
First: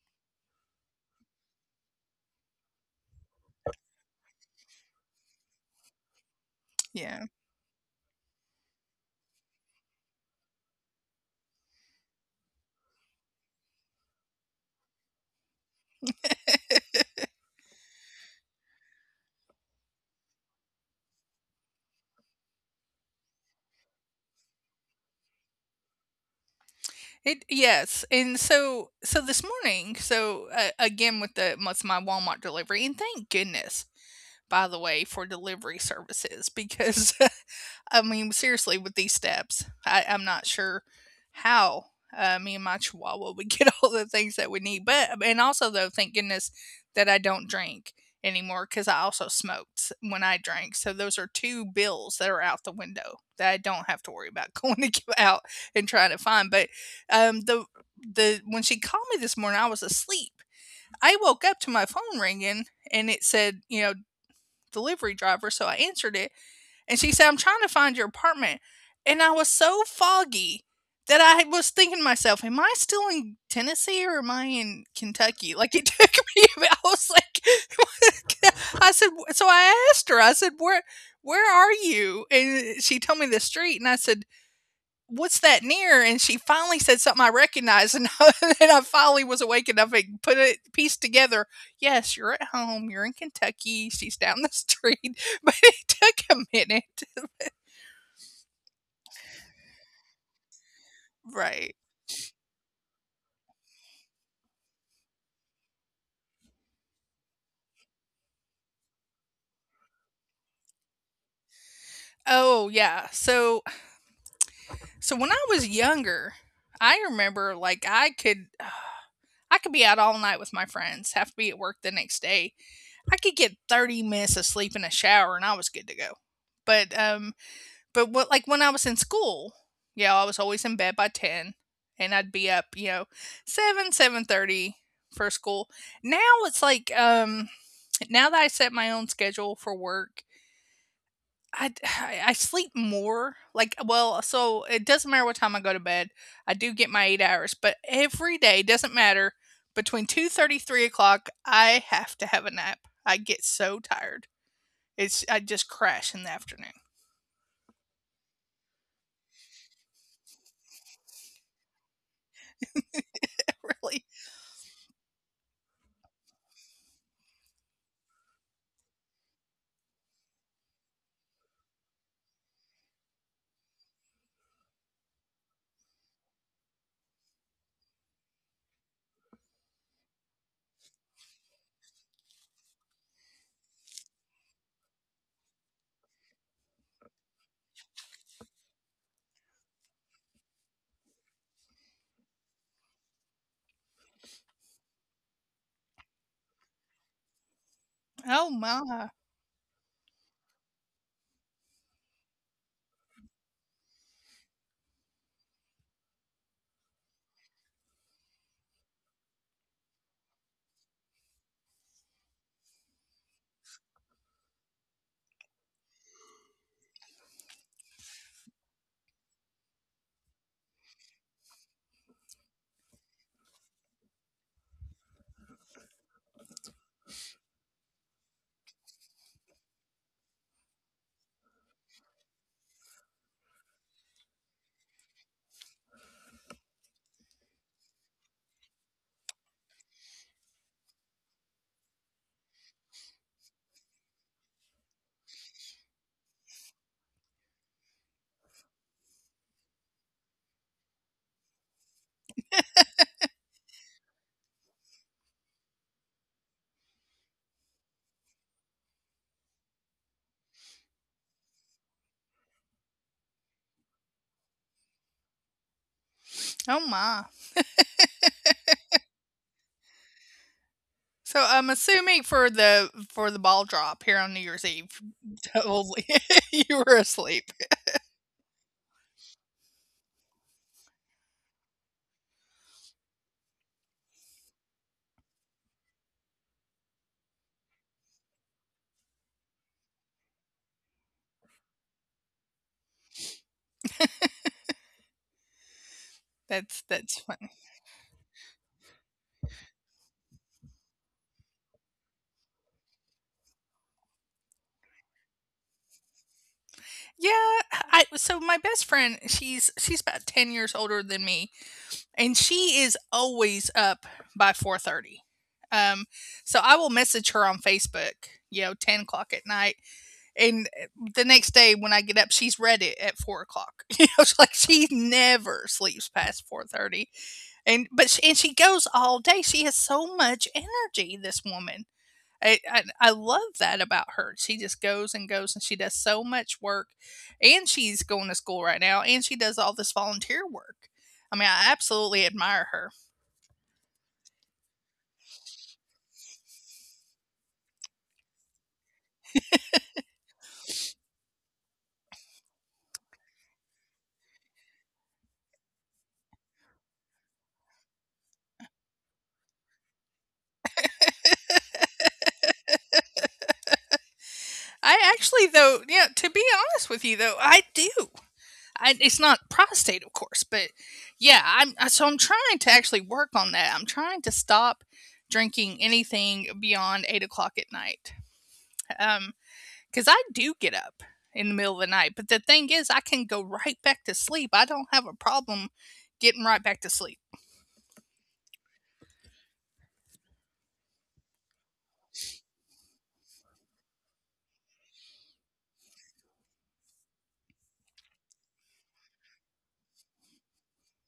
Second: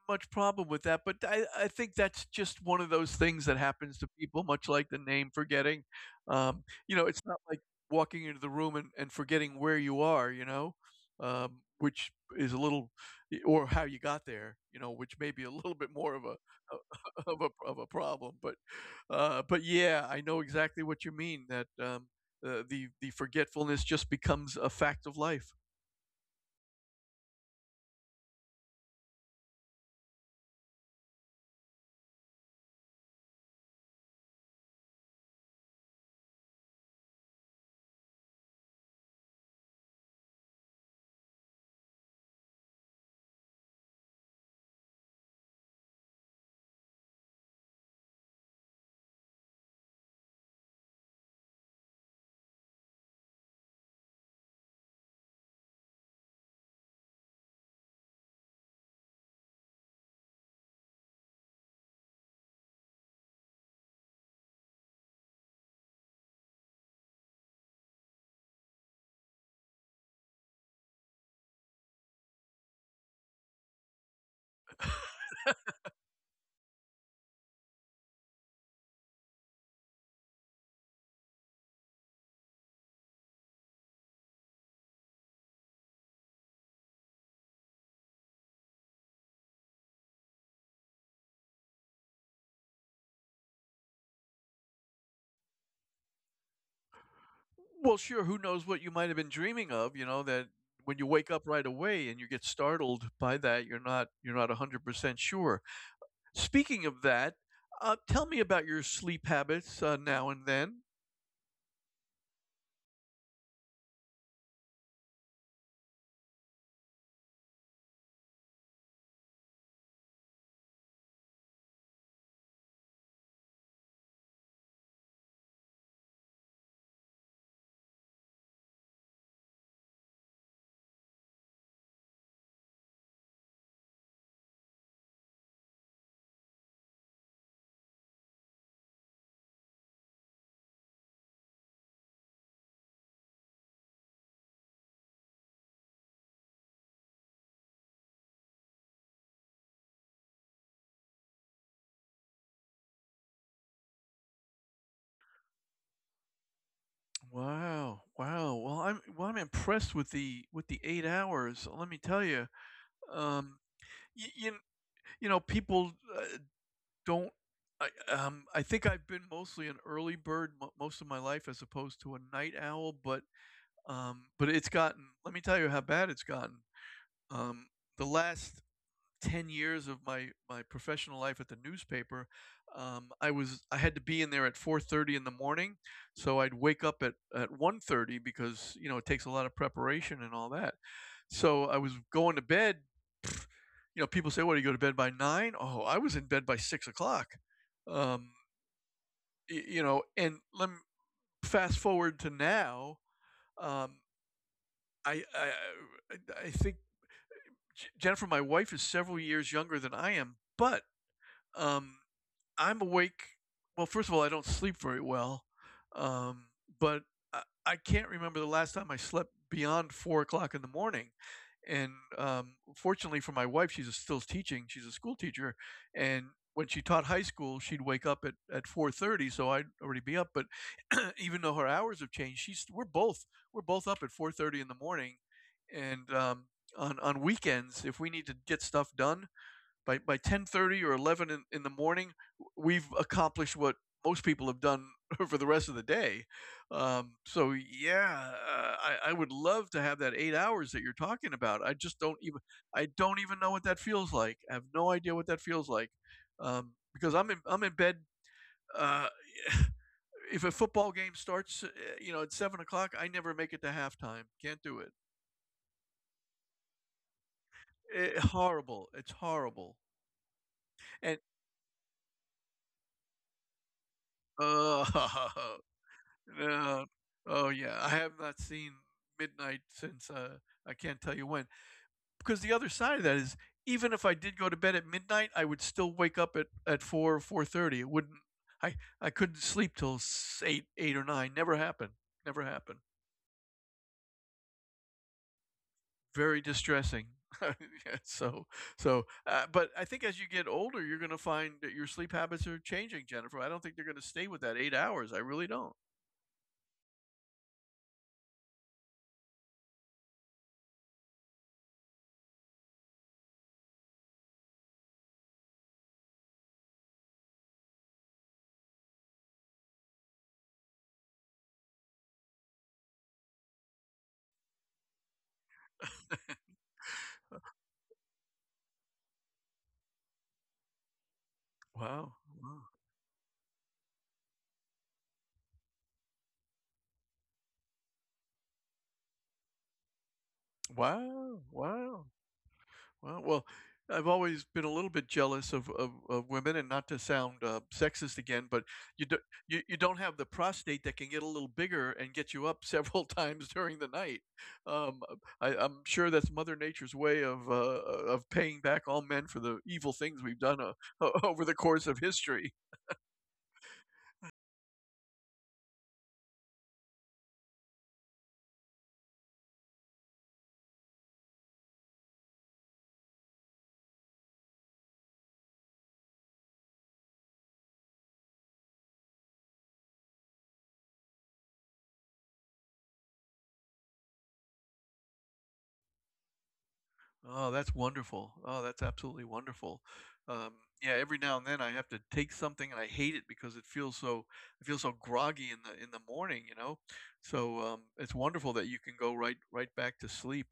Speaker 2: much problem with that, but I I think that's just one of those things that happens to people, much like the name forgetting. Um, you know,
Speaker 1: Yeah.
Speaker 2: it's not like walking into the room and, and forgetting where you are, you know, um, which is a little, or how you got there, you know, which may be a *laughs* little bit more of a *laughs* of a of a problem. But uh, but yeah, I know exactly what you mean. That, um, uh, the the forgetfulness just becomes a fact of life.
Speaker 1: It Yes, and so so this morning, so uh, again with the, what's my Walmart delivery, and thank goodness, by the way, for delivery services, because, *laughs* I mean, seriously, with these steps, I, I'm not sure how, uh, me and my chihuahua would get *laughs* all the things that we need. But, um, and also, though, thank goodness that I don't drink anymore, because I also smoked when I drank. So those are two bills that are out the window that I don't have to worry about *laughs* going to give out and trying to find. But, um, the, the, when she called me this morning, I was asleep. I woke up to my phone ringing, and it said, you know, "delivery driver," so I answered it. And she said, "I'm trying to find your apartment." And I was so foggy that I was thinking to myself, am I still in Tennessee, or am I in Kentucky? Like, it *laughs* took me a bit- I was like, *laughs* I said, so I asked her, I said, where, where are you?" And she told me the street. And I said, "What's that near?" And she finally said something I recognized, and, *laughs* and I finally was awake enough and put it piece together. "Yes, you're at home. You're in Kentucky." She's down the street, *laughs* but it took a minute,
Speaker 2: Well, sure, who knows what you might have been dreaming of, you know, that when you wake
Speaker 1: right?
Speaker 2: up right away and you get startled by that, you're not you're not one hundred percent sure. Speaking of that, uh, tell me about your sleep habits, uh, now and then.
Speaker 1: Oh, yeah. So so when I was younger, I remember, like, I could I could be out all night with my friends, have to be at work the next day. I could get thirty minutes of sleep in a shower, and I was good to go. But um, but what, like, when I was in school, you know, I was always in bed by ten, and I'd be up, you know, seven seven thirty for school. Now it's like, um now that I set my own schedule for work, I *sighs* I I sleep more. Like, well, so it doesn't matter what time I go to bed. I do get my eight hours, but every day doesn't matter. Between two thirty, three o'clock, I have to have a nap. I get so tired. It's I just crash in the afternoon.
Speaker 2: Wow. Wow. Well, I'm, well, I'm impressed with the with the eight hours. Let me tell you. Um
Speaker 1: *laughs* Really.
Speaker 2: you you, you know, people, uh, don't, I, um, I think I've been mostly an early bird mo most of my life, as opposed to a night owl, but Um, but it's gotten. Let me tell you how bad it's gotten. Um, the last ten years of my my professional life at the newspaper, um, I was I had to be in there at four thirty in the morning, so I'd wake up at at one thirty, because you know it takes a lot of preparation and all that. So I was going to bed. You know, people say, "What do you go to bed by nine?" Oh, I was in bed by six o'clock.
Speaker 1: Oh
Speaker 2: Um,
Speaker 1: my.
Speaker 2: you know, and let me fast forward to now. Um, I I I think, Jennifer, my wife is several years younger than I am, but, um, I'm awake. Well, first of all, I don't sleep very well, um, but I, I can't remember the last time I slept beyond four o'clock in the morning. And, um, fortunately for my wife, she's a, still teaching. She's a school teacher, and when she taught high school, she'd wake up at, at four thirty, so I'd already be up. But *clears throat* even though her hours have changed, she's we're both we're both up at four thirty in the morning, and, um, on on weekends, if we need to get stuff done, by by ten thirty or eleven in, in the morning, we've accomplished what most people have done *laughs* for the rest of the day. Um, so yeah, uh, I, I would love to have that eight hours that you're talking about. I just don't even I don't even know what that feels like. I have no idea what that feels like, um, because I'm in I'm in bed. Uh, *laughs* if a football game starts, uh, you know, at seven o'clock, I never make it to halftime. Can't do it.
Speaker 1: Oh my.
Speaker 2: It horrible. It's horrible.
Speaker 1: So I'm
Speaker 2: And
Speaker 1: assuming for the for the ball drop here on New Year's Eve,
Speaker 2: uh,
Speaker 1: *laughs* totally
Speaker 2: *laughs*
Speaker 1: *laughs* you were
Speaker 2: Uh,
Speaker 1: asleep.
Speaker 2: oh, yeah, I have not seen midnight since uh, I can't tell you when. Because the other side of that is, even if I did go to bed at midnight, I would still wake up at at four or four thirty. It wouldn't. I I couldn't sleep till s- eight eight or nine. Never happened. Never happened.
Speaker 1: That's
Speaker 2: Very
Speaker 1: that's funny.
Speaker 2: distressing. *laughs* Yeah. So so uh, but I think, as you get older, you're going to find that your sleep habits are changing, Jennifer. I don't think they're going to stay with that eight hours. I really don't.
Speaker 1: Yeah, I so my best friend, she's she's about ten years older than me, and she is always up by four thirty. Um, so I will message her on Facebook, you know, ten o'clock at night, and eh, the next day when I get up, she's read it at four o'clock. *laughs* You know, it's like she never sleeps past four thirty. and but she, and she goes all day. She has so much energy. This woman, I,
Speaker 2: Wow,
Speaker 1: I I love that about her. She just goes and goes, and she does so much work, and she's going to school right now, and she does all this volunteer work. I mean, I
Speaker 2: wow,
Speaker 1: absolutely
Speaker 2: wow,
Speaker 1: admire her.
Speaker 2: wow. Well well, I've always been a little bit jealous of of of women, and not to sound, uh, sexist again, but you do you you don't have the prostate that can get a little bigger and get you up several *laughs* times during the night. Um, I I'm sure that's Mother Nature's way of, uh, of paying back all men for the evil things we've done, uh, *laughs* over the course of history.
Speaker 1: I actually, though, yeah, to be honest with you, though, I do. I, it's not prostate, of course, but yeah, I'm I- so I'm trying to actually work on that. I'm trying to stop drinking anything beyond eight o'clock at night. Um, Because I do get up in the middle of the night, but the thing is, I can go right back to sleep. I don't have a problem getting right back to sleep.
Speaker 2: Oh, that's wonderful. Oh, that's absolutely wonderful. Um, yeah, every now and then I have to take something, and I hate it because it feels so. I feel so groggy in the in the morning, you know. So, um, it's wonderful that you can go right right back to sleep.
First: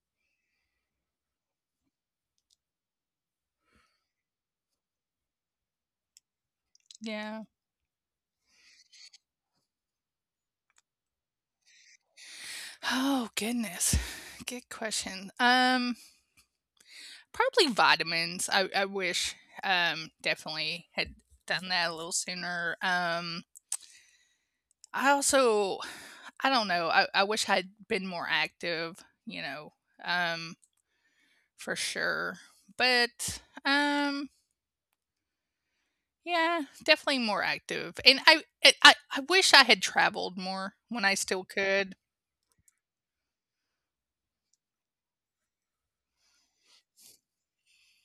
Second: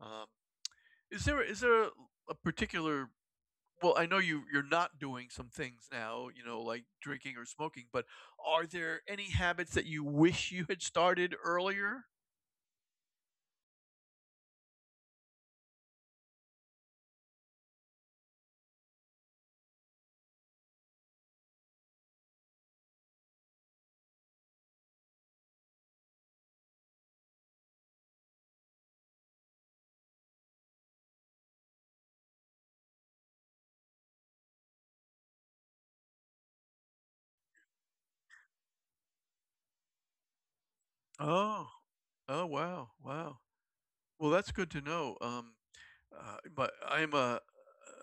Speaker 2: Um, is there is there a, a particular? Well, I know you you're not doing some things now, you know, like drinking
Speaker 1: Yeah.
Speaker 2: or smoking. But are there any habits that you wish you had started earlier?
Speaker 1: Oh goodness. Good question. Um, probably vitamins. I, I wish um definitely had done that a little sooner. Um, I also I don't know. I, I wish I'd been more active, you know, um, for sure. But um Yeah, definitely more active, and I I I I wish I had traveled more when I still
Speaker 2: Oh,
Speaker 1: could.
Speaker 2: oh, wow, wow. Well, that's good to know. Um, Uh, but I'm a,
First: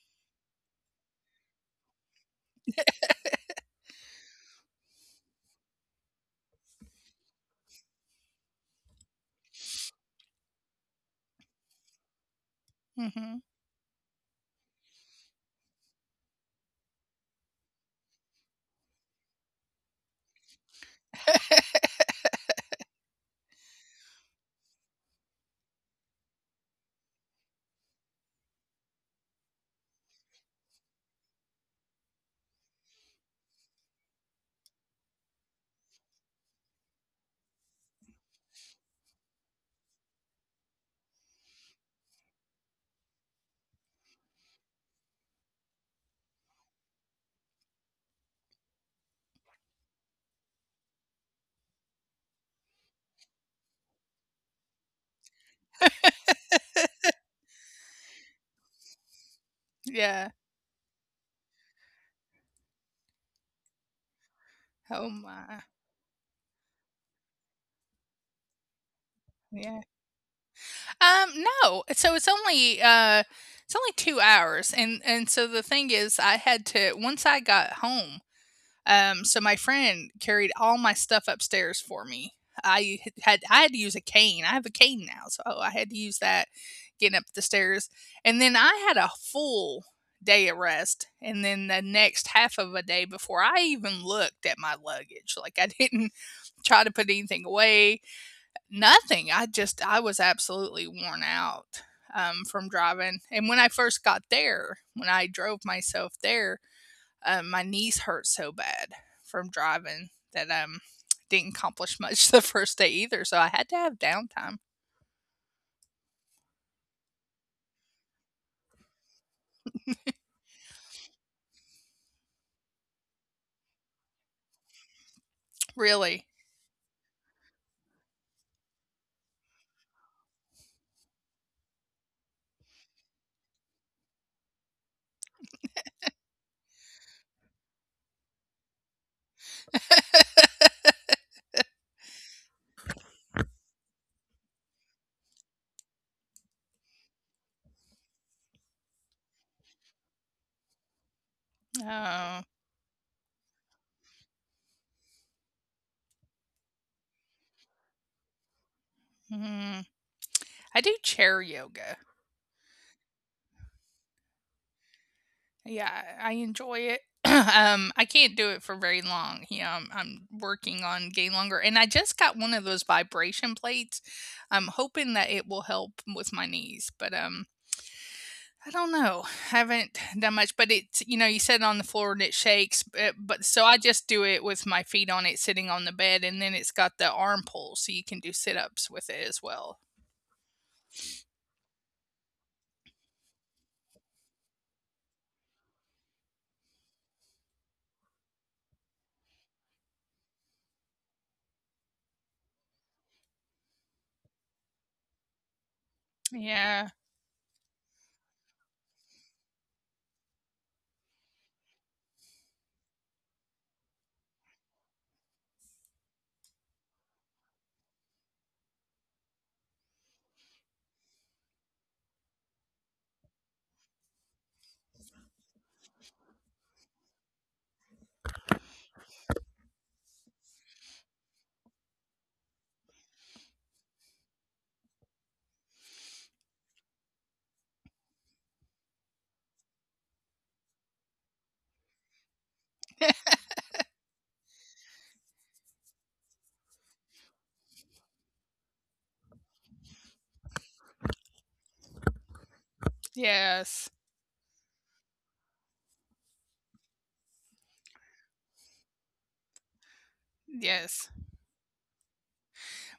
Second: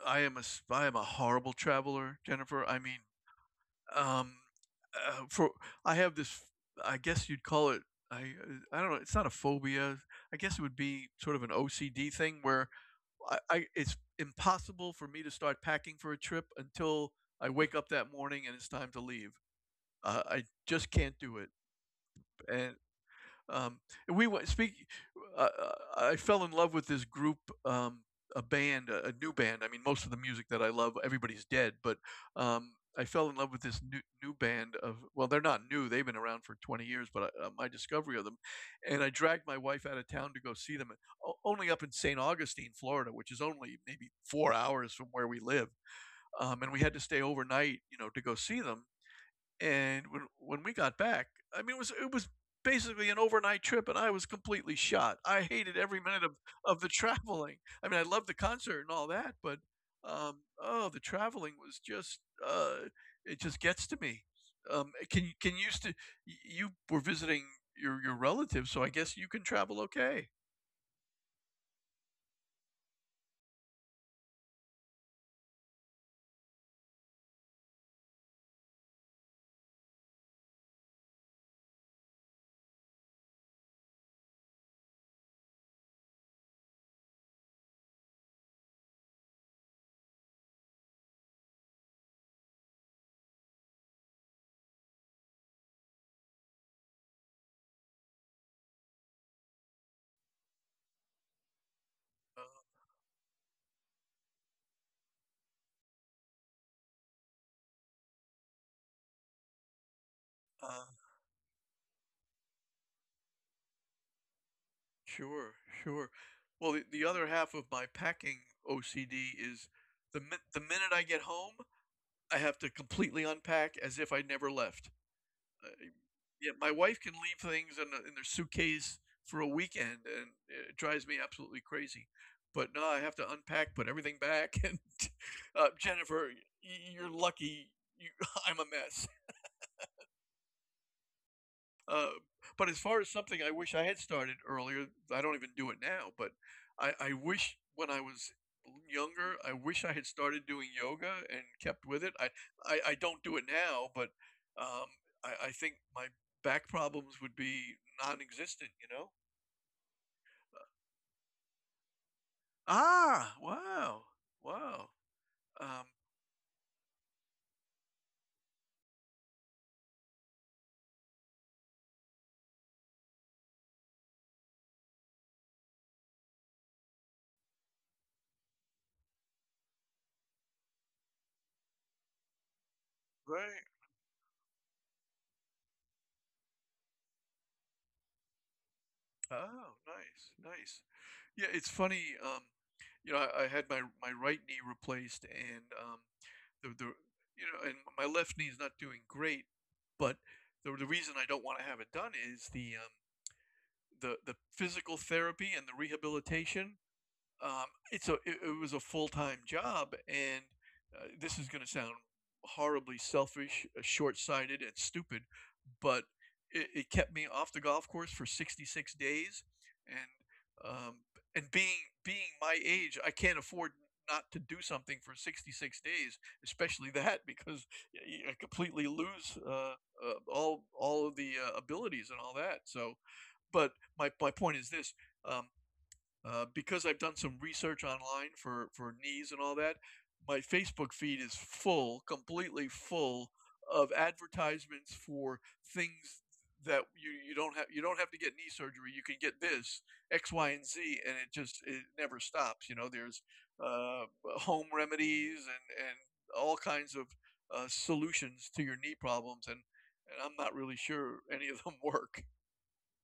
Speaker 2: I am a s- I am a horrible traveler, Jennifer. I mean, um, uh, for I have this. I guess you'd call it, I, uh, I don't know. It's not a phobia. I guess it would be sort of an O C D thing where I,
Speaker 1: Mhm.
Speaker 2: I it's impossible for me to start packing for a trip until I wake up that morning and it's time to leave. Uh, I just can't do it, and, um, we went speak. Uh, uh, I fell in love with this group, um, a band, a, a new band. I mean, most of the music that I love, everybody's dead, but, um, I fell in love with this new new band of. Well, they're not new; they've been around for twenty years, but I, uh, my discovery of them, and I dragged my wife out of town to go see them, o- only up in saint Augustine, Florida, which is only maybe four hours from where we live. Um, and we had to stay overnight, you know, to go see them, and when when we got back, I mean, it was it was basically an overnight trip, and I was completely shot. I hated every minute of of the *laughs* traveling. I mean, I loved the concert and all that, but,
Speaker 1: Yeah.
Speaker 2: um, oh, the traveling was just, uh, it just gets to me. Um,
Speaker 1: Oh
Speaker 2: can you can
Speaker 1: my.
Speaker 2: you st- y- You were visiting your your relatives, so I guess you can
Speaker 1: Yeah.
Speaker 2: travel okay.
Speaker 1: Um, no, so it's only, uh, it's only two hours, and and so the thing is I had to once I got home. Um, so my friend carried all my stuff upstairs for me. I had I had to use a cane. I have a cane now, so I had to use that getting up the stairs. And then I had a full day of rest, and then the next half of a day before I even looked at my luggage. Like I *laughs* didn't try to put anything away. Nothing. I just I was absolutely worn out um, from driving. And when I first got there, when I drove myself there, um, my knees hurt so bad from driving that um
Speaker 2: Uh,
Speaker 1: didn't accomplish much *laughs* the first day either. So I had to have downtime.
Speaker 2: sure, sure. Well, the, the other half of my packing O C D is the min- the minute I get home, I have to completely unpack as if I never left. Uh,
Speaker 1: Really,
Speaker 2: yeah, my wife can leave things in, a- in their suitcase for a weekend, and it drives me absolutely crazy. But no, I have to unpack, put everything back. *laughs* And uh, Jennifer, y- you're lucky. You, *laughs* I'm a mess. Uh, but as far as something I wish I had started earlier, I don't even do it now. But I, I wish when I was younger, I wish I had started doing yoga and kept with it. I,
Speaker 1: uh,
Speaker 2: I, I don't do it now, but um, I, I think my back problems would be non-existent. You know?
Speaker 1: mm, I do chair yoga.
Speaker 2: Ah, wow, wow. Um,
Speaker 1: Yeah, I enjoy it. *clears throat* um, I can't do it for very long. You know, I'm, I'm working on getting longer, and I just got one of those vibration plates. I'm hoping that it will help with my knees, but um, I don't know. Haven't done much, but it's you know, you sit on the floor and it shakes. But, but so
Speaker 2: right.
Speaker 1: I just do it with my feet on it, sitting on the bed, and then it's got the arm pull, so you can do sit ups with it as
Speaker 2: Oh,
Speaker 1: well.
Speaker 2: nice, nice. Yeah, it's funny, um, you know, I, I had my my right knee replaced, and um the the you know, and my left knee is not doing great, but the the reason I don't want to have it done is the um the the physical therapy and the rehabilitation.
Speaker 1: Yeah.
Speaker 2: um, it's a it, it was a full time job, and uh, this is going to sound horribly selfish, short sighted, and stupid, but it, it kept me off the golf course for sixty-six days, and um, and being being my age, I can't afford not to do something for sixty-six days, especially that because y- I completely lose uh, uh, all all of the uh, abilities and all that. So, but my my point is this: um, uh, because I've done some research online for, for knees and all that, my Facebook feed is full, completely full of advertisements for things that you, you don't have you don't have to get knee surgery. You can get this X, Y, and Z, and it just it never stops. You know, there's
Speaker 1: Yes.
Speaker 2: uh, home remedies and and all kinds of uh, solutions to your knee problems, and and I'm not really
Speaker 1: Yes.
Speaker 2: sure any of them *laughs* work.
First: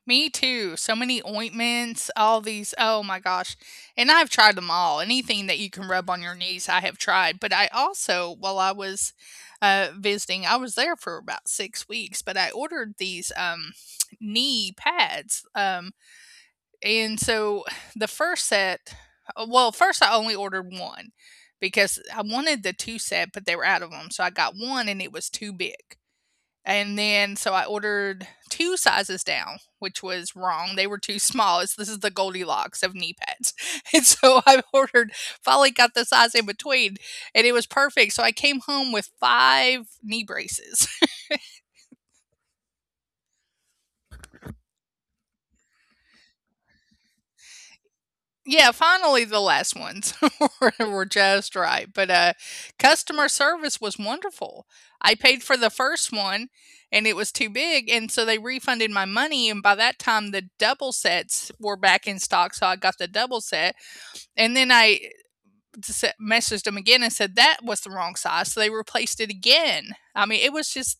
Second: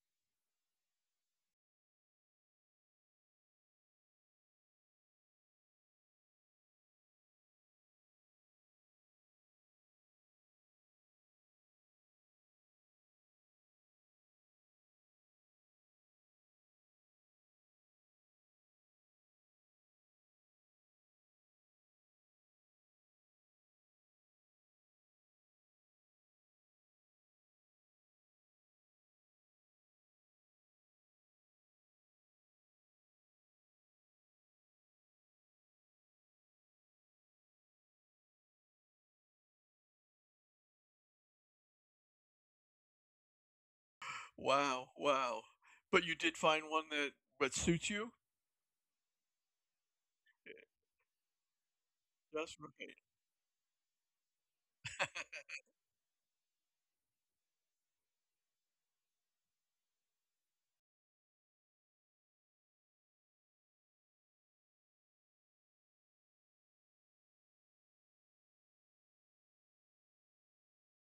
Speaker 1: Me too. So many ointments, all these. Oh my gosh. And I've tried them all. Anything that you can rub on your knees, I have tried. But I also, while I was uh, visiting, I was there for about six weeks, but I ordered these um, knee pads. Um, and so the first set, uh, well, first I only ordered one because I wanted the two set, but they were out of them. So I got one and it was too big. And then so I ordered two sizes down, which was wrong. They were too small. It's this is the Goldilocks of knee pads. *laughs* And so I *laughs* ordered finally got the size in between, and it was perfect. So I came home with five knee braces. *laughs*
Speaker 2: Wow, wow. But you did find one that that suits you?
Speaker 1: Yeah, finally the last ones
Speaker 2: Eh,
Speaker 1: *laughs* were were just right. But, uh,
Speaker 2: that's right.
Speaker 1: customer service was wonderful. I
Speaker 2: *laughs*
Speaker 1: paid for the first one, and it was too big, and so they refunded my money, and by that time, the double sets were back in stock, so I got the double set. And then I messaged them again and said that was the wrong size. So they replaced it again. I mean, it was just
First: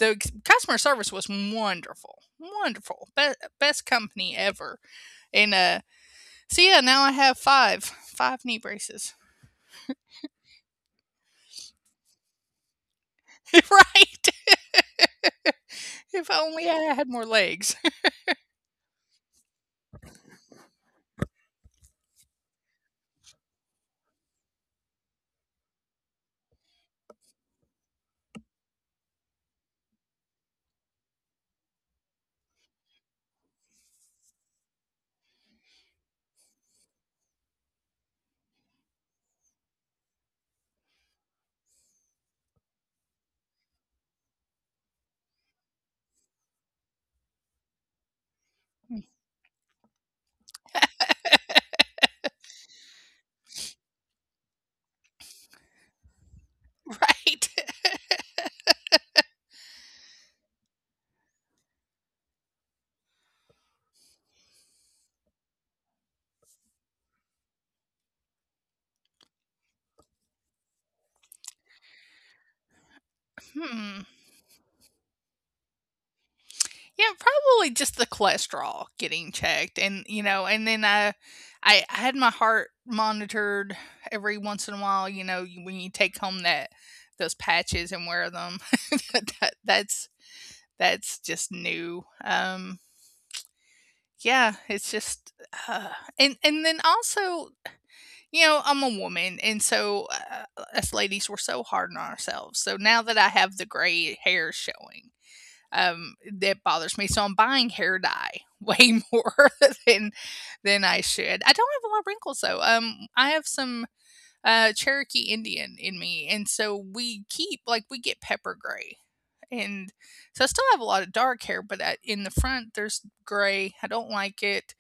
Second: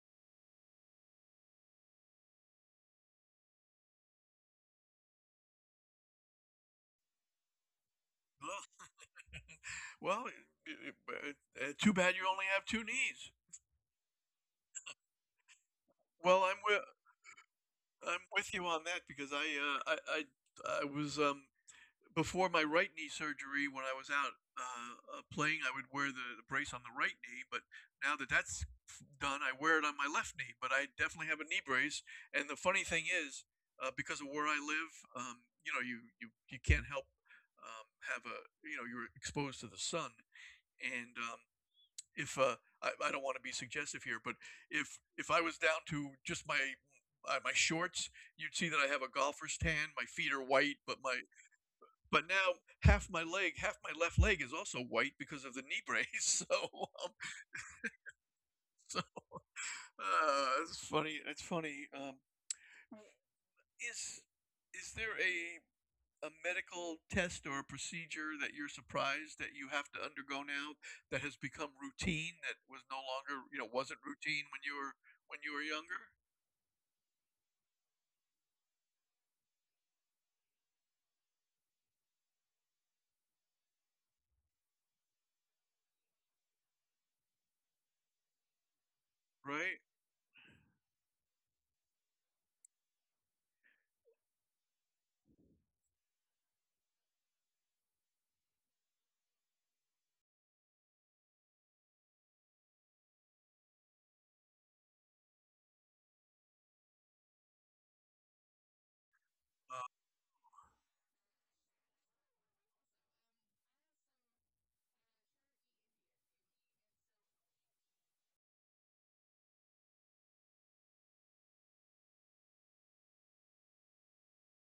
Speaker 1: the customer service was wonderful. Wonderful. Be- best company ever. And uh so yeah, now I have five five
Speaker 2: Well,
Speaker 1: knee braces.
Speaker 2: well, eh, eh, eh, eh, too bad you only have two knees.
Speaker 1: *laughs* Right. If
Speaker 2: Well, I'm
Speaker 1: only
Speaker 2: with
Speaker 1: I had more legs.
Speaker 2: I'm with you on that because I, uh, I I I was um before my right knee surgery, when I was out uh, uh, playing, I would wear the, the brace on the right knee. But now that that's done, I wear it on my left knee. But I definitely have a knee brace. And the funny thing is, uh, because of where I live, um, you know, you, you, you can't help um, have a, you know, you're exposed to the sun. And um, if uh, I, I don't want to be suggestive here, but if if I was down to just my uh, my shorts, you'd see that I have
Speaker 1: *laughs*
Speaker 2: a golfer's tan. My feet are white, but my but now half my leg, half my left leg is also white because of the knee brace. *laughs*
Speaker 1: Right.
Speaker 2: So, um, so, uh, it's funny. It's funny. Um, is is there a a medical test or a procedure that you're surprised that you have to undergo now that has become routine that was no longer you know
Speaker 1: Hmm.
Speaker 2: wasn't routine when you were when you were younger,
Speaker 1: Yeah, probably just the cholesterol getting checked, and you know, and then I, I, I had my heart monitored every once in a while. You know, you- when you take home that those patches and wear them, *laughs* that, that-
Speaker 2: right.
Speaker 1: that's that's just new. Um, yeah, it's just, uh, and and then also, you know, I'm a woman, and so uh, us ladies, we're so hard on ourselves. So now that I have the gray hair showing um, that bothers me. So I'm buying hair dye way more *laughs*
Speaker 2: uh,
Speaker 1: than than I should. I don't have a lot of wrinkles though. Um, I have some uh, Cherokee Indian in me, and so we keep like we get pepper gray, and so I still have a lot of dark hair, but uh in the front there's gray. I don't like it.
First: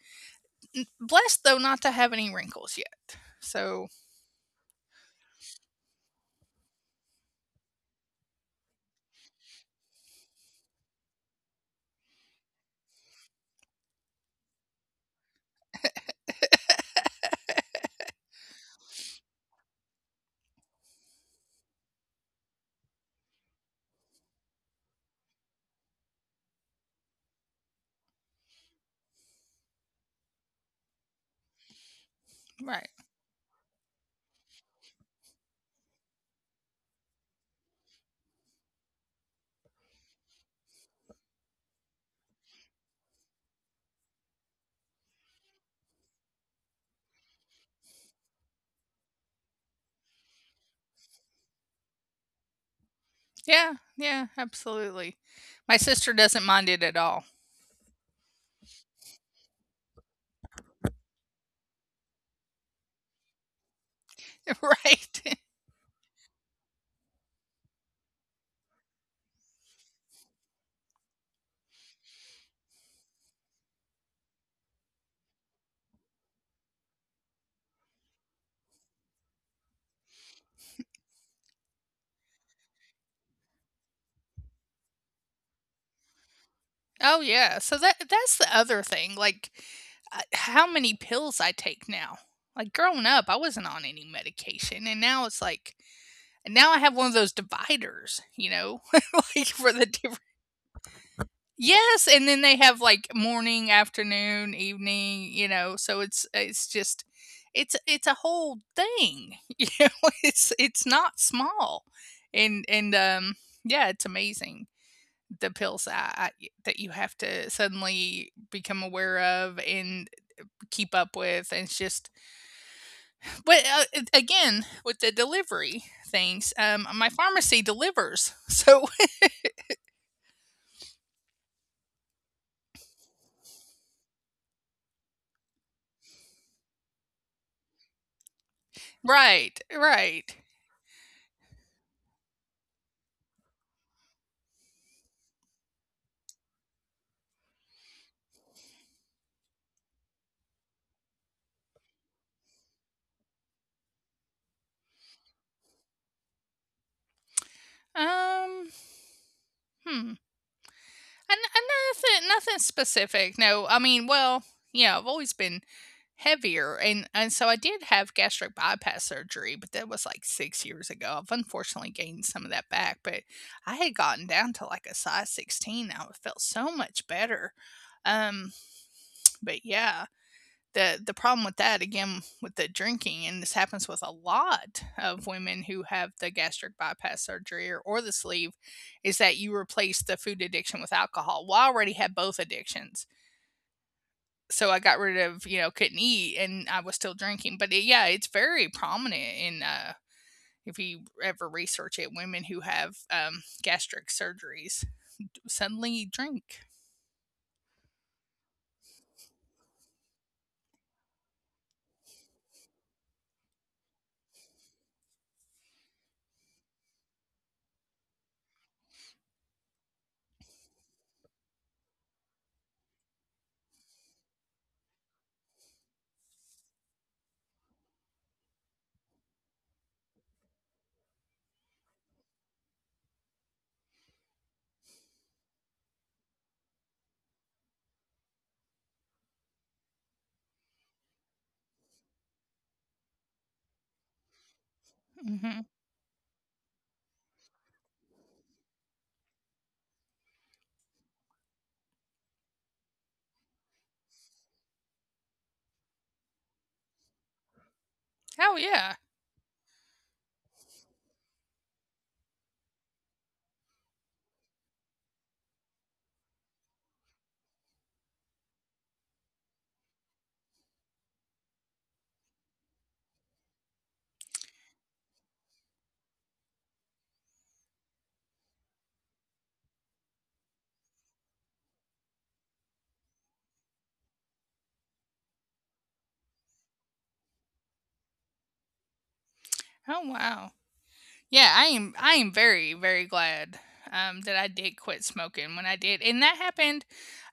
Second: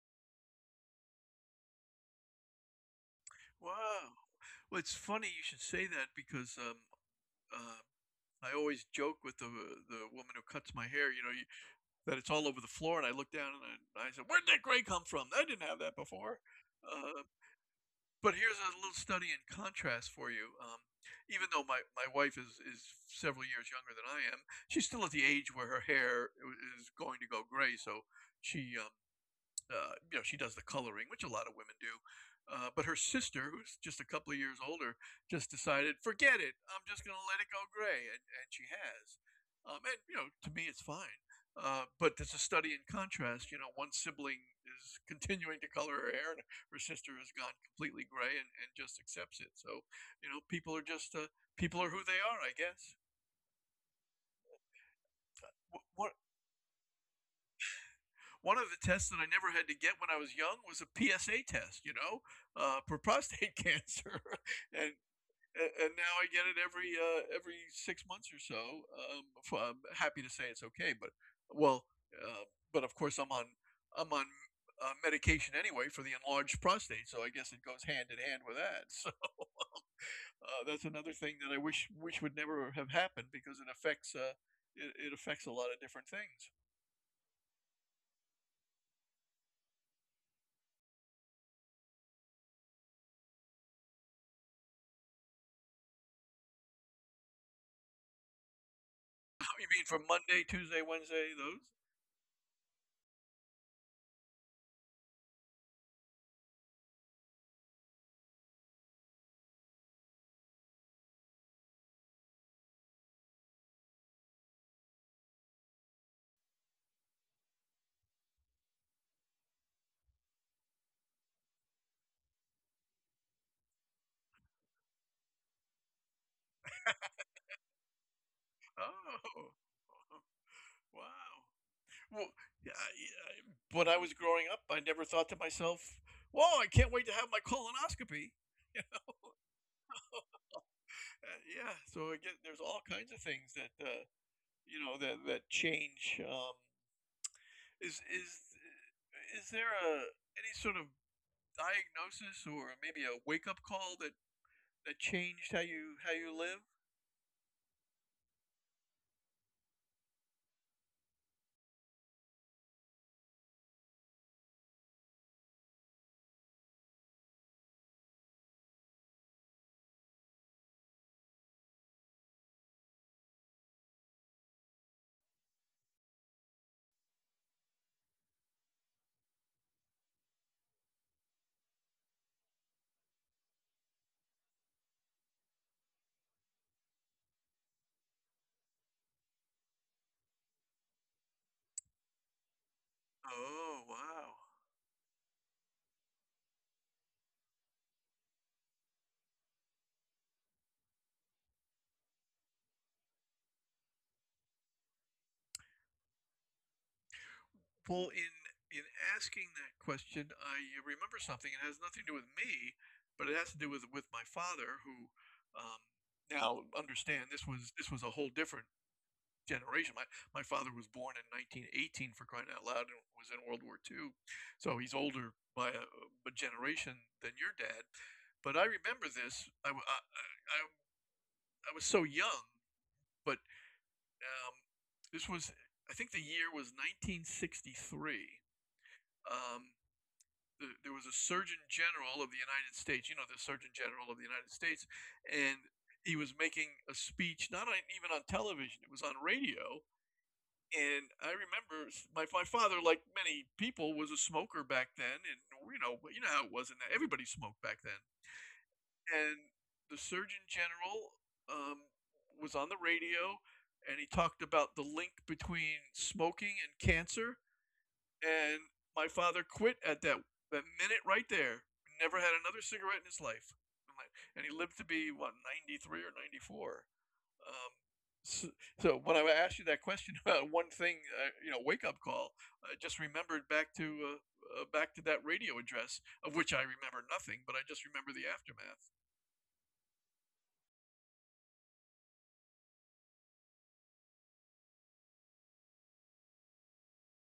Speaker 1: Blessed though not to have any wrinkles yet. So
Speaker 2: wow well it's funny you should say that because um, uh, I always joke with the the woman who cuts my hair. You know you, that it's all over the floor. And I looked down and I, I said, "Where'd that gray come from? I didn't have that before." Uh, but here's a little study in contrast for you. Um, even though my, my wife is, is several years younger than I am, she's still at the age where her hair is going to go gray. So she um, uh, you know, she does the coloring, which a lot of women do. Uh,
Speaker 1: right,
Speaker 2: but her sister, who's just a couple of years older, just decided, forget it. I'm just going to let it go gray. And, and she has. Um, and, you know, to me, it's fine. Uh, but there's a study in contrast. You know, one sibling is continuing to color her hair, and her sister has gone completely gray and, and just accepts it. So, you know, people are just uh, people are who they are, I guess.
Speaker 1: yeah, yeah, absolutely. My
Speaker 2: What,
Speaker 1: sister
Speaker 2: what
Speaker 1: doesn't mind it at all.
Speaker 2: One of the tests that I never had to get when I was young was a P S A test, you know, uh, for prostate cancer.
Speaker 1: *laughs*
Speaker 2: *laughs* and
Speaker 1: Right.
Speaker 2: and now I get it every uh, every six months or so. Um, i I'm happy to say it's okay, but well, uh, but of course I'm on I'm on uh, medication anyway for the enlarged prostate, so I guess it goes hand in hand with that. *laughs* So uh, that's another thing that I wish wish would never have happened because it affects uh, it, it affects a lot of different things.
Speaker 1: Oh yeah. So that that's the other thing. Like uh, how many pills I take now. Like growing up, I wasn't on any medication, and now it's like, and now I have one of those dividers, you know, *laughs* like
Speaker 2: *laughs* You
Speaker 1: for the
Speaker 2: mean from
Speaker 1: different.
Speaker 2: Monday, Tuesday, Wednesday, those?
Speaker 1: Yes, and then they have like morning, afternoon, evening, you know. So it's it's just it's it's a whole thing, *laughs* you know. It's it's not small, and and um yeah, it's amazing the pills that that you have to suddenly become aware of and keep up with, and it's just but uh, again with the delivery things, um, my pharmacy delivers, so
Speaker 2: Oh, *laughs* wow. Well, yeah, yeah, when I was growing up, I never thought to myself, "Whoa, I can't wait to have my colonoscopy."
Speaker 1: *laughs* right, right,
Speaker 2: Uh, yeah, so again, there's all kinds of things that uh, you know that that change. Um, is is is there a any sort of diagnosis or maybe a wake up call that that changed how you how you live?
Speaker 1: um, hmm. And, and nothing, Nothing specific. No, I mean, well, yeah, I've always been heavier, and and so I did have gastric bypass surgery, but that was like six years ago. I've unfortunately gained some of that back, but I had gotten down to like a size sixteen. Now it felt so much better. Um, but yeah, the the problem with that again with the drinking and this happens with a lot of women who have the gastric bypass surgery or, or the sleeve is that you replace the food addiction with alcohol. Well, I already had both addictions,
Speaker 2: Oh, wow.
Speaker 1: so I got rid of, you know, couldn't eat and I was still drinking, but it, yeah, it's very prominent in uh if you ever research it, women who have um, gastric surgeries suddenly drink.
Speaker 2: Well, in in asking that question, I remember something. It has nothing to do with me, but it has to do with with my father, who um, now understand this was this was a whole different generation. My my father was born in nineteen eighteen for crying out loud, and was in World War Two, so he's older by a, a generation than your dad. But I remember this. I w- I, I- I was so young, but um, this was I think the year was nineteen sixty-three. Um, the, there was a Surgeon General of the United States. You know, the Surgeon General of the United States,
Speaker 1: Hmm.
Speaker 2: and he was making a speech, not on, even on television. It was on radio. And I remember my, my father, like many people, was a smoker back then, and you know, you know how it was, and everybody smoked back then.
Speaker 1: Oh yeah.
Speaker 2: And the Surgeon General um, was on the radio, and he talked about the link between smoking and cancer, and my father quit at that that minute right there. Never had another cigarette in his life. And like- he lived to be what, ninety three or ninety four? Um, so, so when I asked you that question *laughs* about one thing, uh, you know, wake up call, I just remembered back to uh, uh, back to that radio address, of which I remember nothing, but I just remember the aftermath.
Speaker 1: Oh wow. Yeah, I am I am very, very glad um that I did quit smoking when I did. And that happened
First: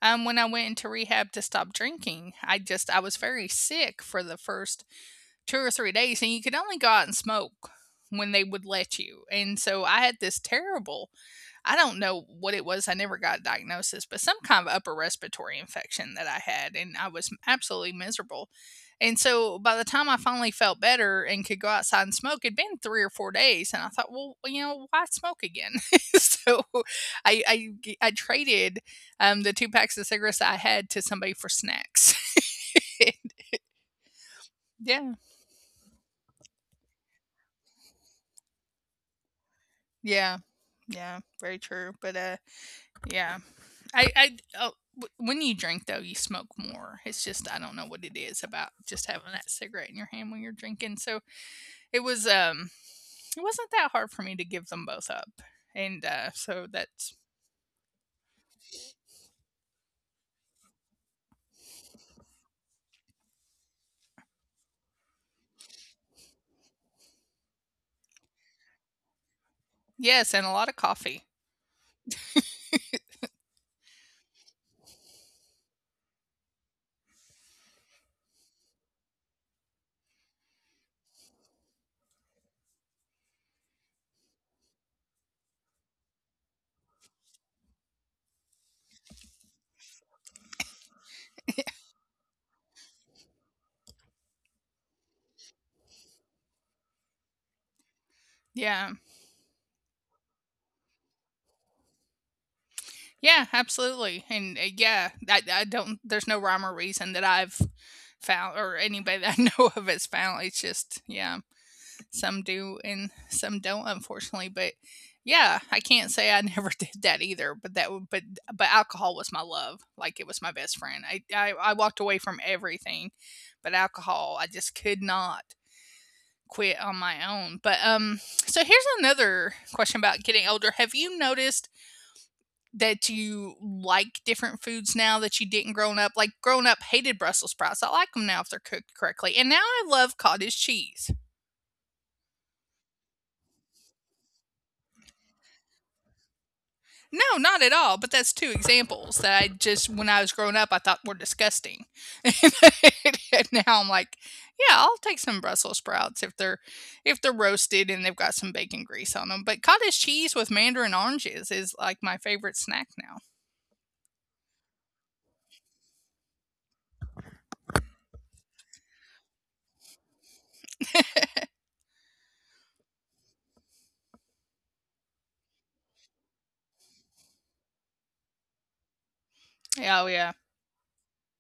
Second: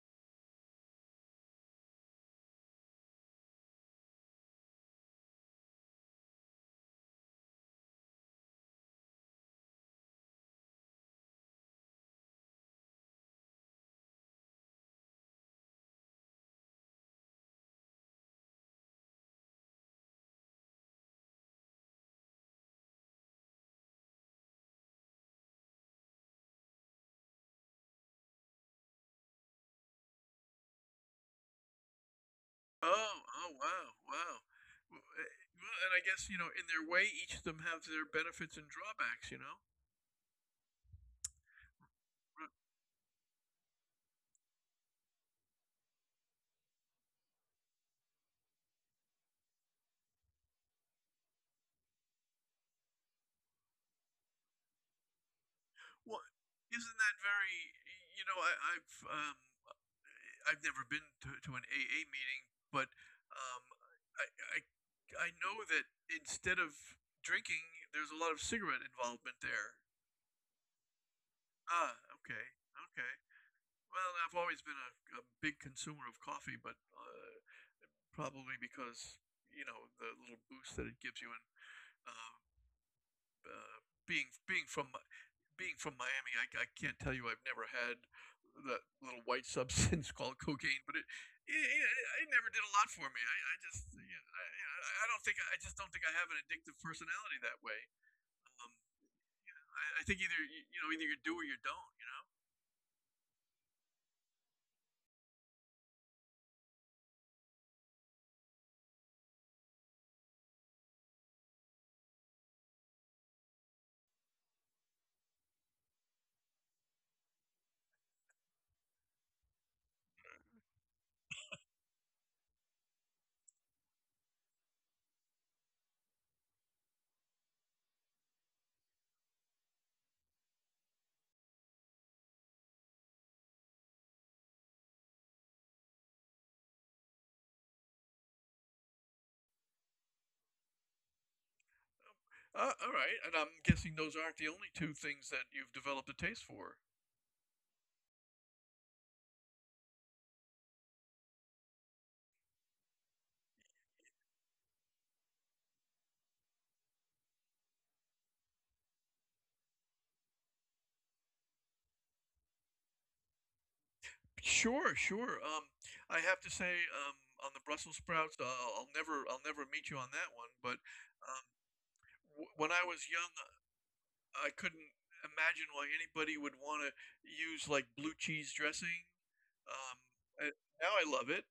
Speaker 1: um when I went into rehab to stop drinking. I just I was very sick for the first two or three days, and you could only go out and smoke when they would let you. And so I had this terrible, I don't know what it was, I never got a diagnosis, but some kind of upper respiratory infection that I had, and I was absolutely miserable. And so by the time I finally felt better and could go outside and smoke, it'd been three or four days. And I thought, well, you know, why smoke again? *laughs* So I I I traded um, the two packs of cigarettes I had to somebody for snacks.
Speaker 2: Oh, oh,
Speaker 1: *laughs*
Speaker 2: wow, wow. Well,
Speaker 1: Yeah.
Speaker 2: eh, well, and I guess you know, in their way, each of them have their benefits and drawbacks. You know.
Speaker 1: Yeah. Yeah, very true, but, uh, yeah. I I Oh, w when you drink, though, you smoke more. It's just I don't know what it is about just having that cigarette in your hand when you're drinking, so it was, um it wasn't that hard for me to give them both up, and,
Speaker 2: Well,
Speaker 1: uh, so
Speaker 2: isn't that
Speaker 1: that's
Speaker 2: very? You know, I, I've um, I've never been to, to an A A meeting, but um, I, I I know that instead of drinking, there's a lot of cigarette involvement there.
Speaker 1: Yes, and a lot of coffee.
Speaker 2: Ah, okay, okay. Well, I've always been a, a big consumer of coffee, but uh, probably because you know the little boost that it gives you, and um, uh, being being from being from Miami, I, I can't tell you I've never had that little white *laughs* substance called cocaine, but it it, it, it never did a lot for me. I, I just you know, I, I don't think I just don't think I have an addictive personality that way. Um,
Speaker 1: Yeah.
Speaker 2: I, I think either you know either you do or you don't. You know.
Speaker 1: Yeah, absolutely, and, uh, yeah, I I don't, there's no rhyme or reason that I've found or anybody *laughs* that I know of has found. It's just yeah. Some do and some don't, unfortunately, but yeah, I can't say I *laughs* never did that either, but that would but but alcohol was my love. Like it was my best friend. I, I I walked away from everything but alcohol. I just could not quit on my own, but um so here's another question about getting older. Have you noticed that you like different foods now that you didn't growing up? Like growing up, hated Brussels sprouts. I like them now if they're cooked correctly, and now I love cottage cheese.
Speaker 2: Uh, all right, and I'm guessing those aren't the only two things that you've developed a taste for.
Speaker 1: No, not at all. But that's two examples that I just, when I was growing up, I thought were disgusting. *laughs* And now I'm like, yeah, I'll take some Brussels sprouts if they're if they're roasted and they've got some bacon grease on them. But cottage cheese with mandarin oranges is like my favorite snack now.
Speaker 2: Sure, sure. Um, I have to say, um, on the Brussels sprouts, uh, I'll never, I'll never meet you on that one. But
Speaker 1: *laughs*
Speaker 2: um, when I was young, uh, I couldn't imagine why anybody would want to use like blue cheese dressing. Um,
Speaker 1: Oh yeah,
Speaker 2: I, Now I love it,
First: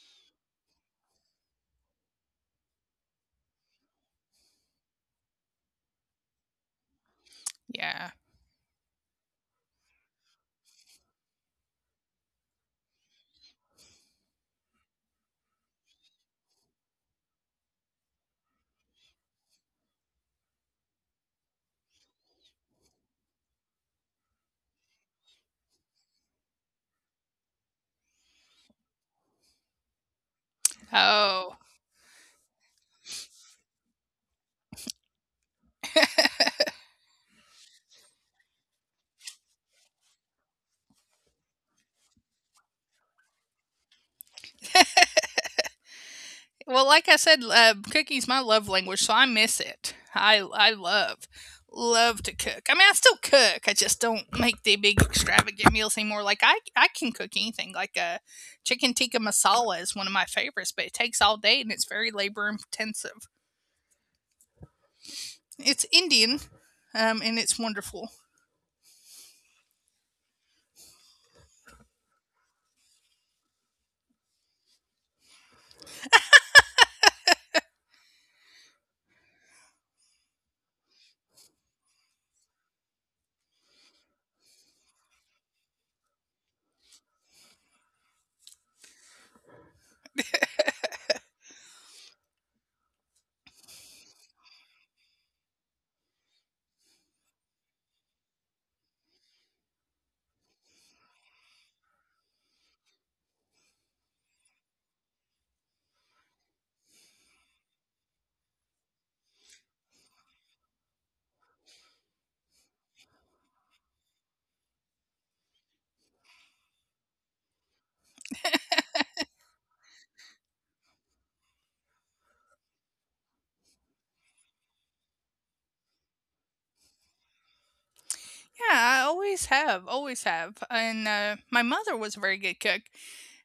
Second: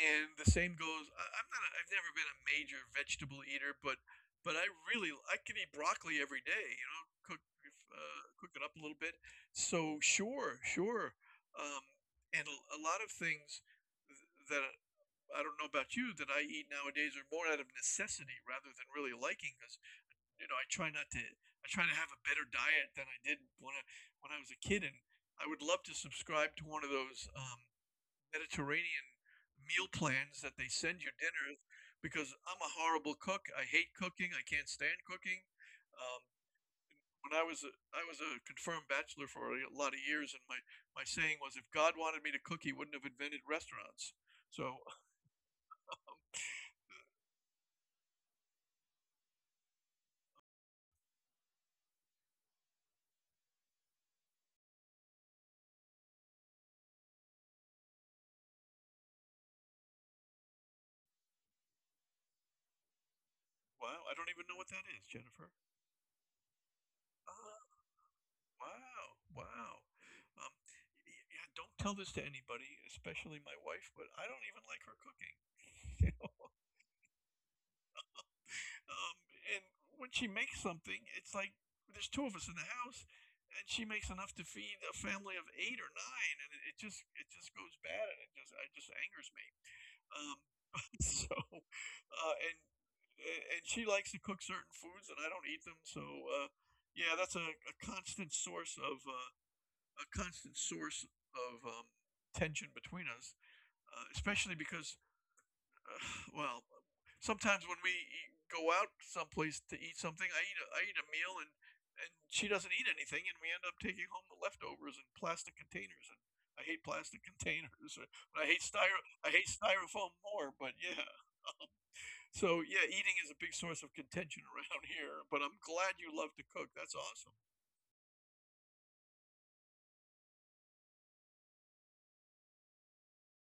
Speaker 2: and the same goes. I, I'm not. A, I've never been a major vegetable eater, but but I really, I can eat broccoli every day. You know, cook
Speaker 1: yeah.
Speaker 2: uh, cook it up a little bit. So sure, sure. Um, and a a lot of things that I don't know about you that I eat nowadays are more out of necessity rather than really liking because you know, I try not to. I try to have a better diet than I did when I when I was a kid, and I would love to subscribe to one of those um, Mediterranean meal plans that they send you
Speaker 1: Oh,
Speaker 2: dinners because I'm a horrible cook. I hate cooking. I can't stand cooking. Um, when I was a, I was a confirmed bachelor for a lot of years, and my my saying was, if God wanted me to cook, He wouldn't have invented restaurants. So,
Speaker 1: well, like I said, uh, cooking's my love language, so I miss it. I I love love to cook. I mean, I still cook. I just don't make the big extravagant meals anymore. Like I I can cook anything. Like a chicken tikka masala is one of my favorites, but it takes all day and it's very labor intensive.
Speaker 2: wow, I don't even know what that is, Jennifer.
Speaker 1: It's Indian, um, and it's
Speaker 2: Ah.
Speaker 1: wonderful.
Speaker 2: Wow, wow. Um, yeah, don't tell this to anybody, especially my wife, but I don't even like her cooking. *laughs* You know? um, and when she makes something, it's like there's two of us in the house, and she makes enough to feed a family of eight or nine, and it, it just it just goes bad, and it just it just angers me. Um, *laughs* so, uh, and and she likes to cook certain foods, and I don't eat them, so uh, yeah, that's a, a constant source of. Uh, a constant source of um, tension between us, uh, especially because, uh, well, sometimes when we eat, go out someplace to eat something, I eat a, I eat a meal and and she doesn't eat anything, and we end up taking home the leftovers in plastic containers. And I hate plastic *laughs* containers. I hate styro. I hate styrofoam more. But yeah, so yeah, eating is a big source of contention *laughs* around here. But I'm glad you love to cook. That's awesome.
Speaker 1: Yeah, I always have, always have. And uh, my mother was a very good cook.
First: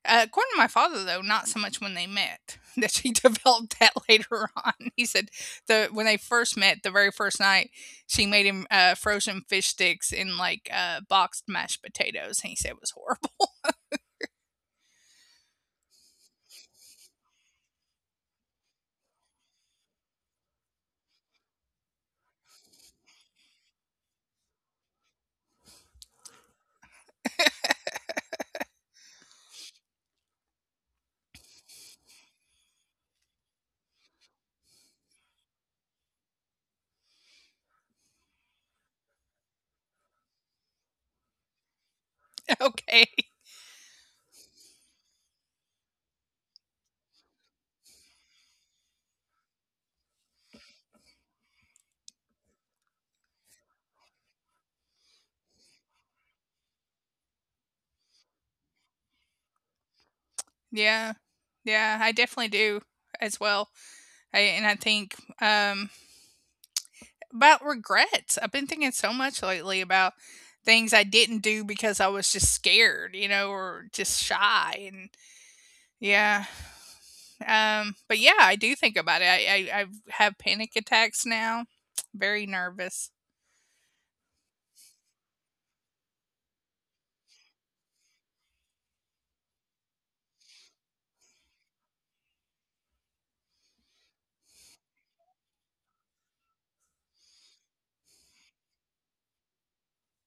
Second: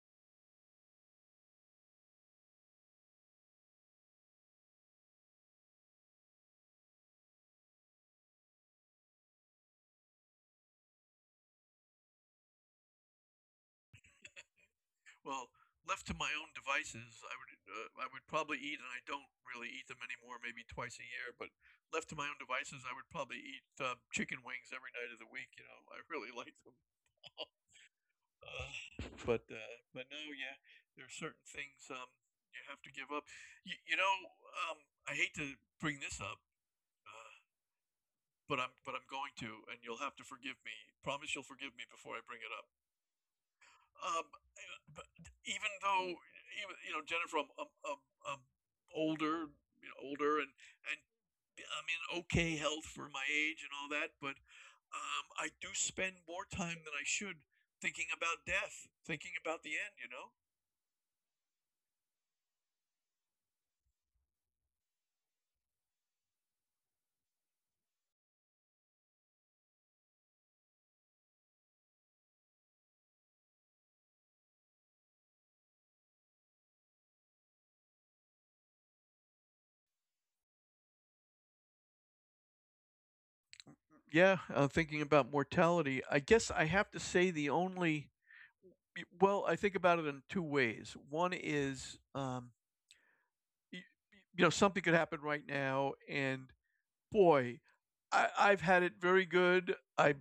Speaker 1: Uh, according to my father, though, not so much when they met *laughs* that she developed that later on. He said the when they first met, the very first night, she made him uh, frozen fish sticks and like uh, boxed mashed potatoes, and he said it was horrible.
Speaker 2: Well, left to my own devices, I would uh, I would probably eat, and I don't really eat them anymore. Maybe twice a year, but left to my own devices, I would probably eat uh, chicken wings every night of the week. You know, I really like them. *laughs* uh, but uh, but no, yeah, there are certain things um, you have to give up. You, you know, um, I hate to bring this up, uh, but I'm but I'm going to, and you'll have to forgive me. Promise you'll forgive me before I bring it up.
Speaker 1: *laughs* Okay,
Speaker 2: um, Even though even you know Jennifer, I'm, I'm, I'm, I'm older, you know, older, and and I'm in okay health for my age and all that, but um, I do spend more time than I should thinking about death, thinking about the end. You know.
Speaker 1: yeah, yeah, I definitely do as well. I, and I think um, about regrets. I've been thinking so much lately about things I didn't do because I was just scared, you know, or just shy, and yeah. Um, but yeah, I do think about it. I I I've panic attacks now. *tsk* Very nervous.
Speaker 2: Yeah, uh, thinking about mortality. I guess I have to say the only. Well, I think about it in two ways. One is, um, y- y- you know, something could happen right now, and boy, I, I've had it very good. I,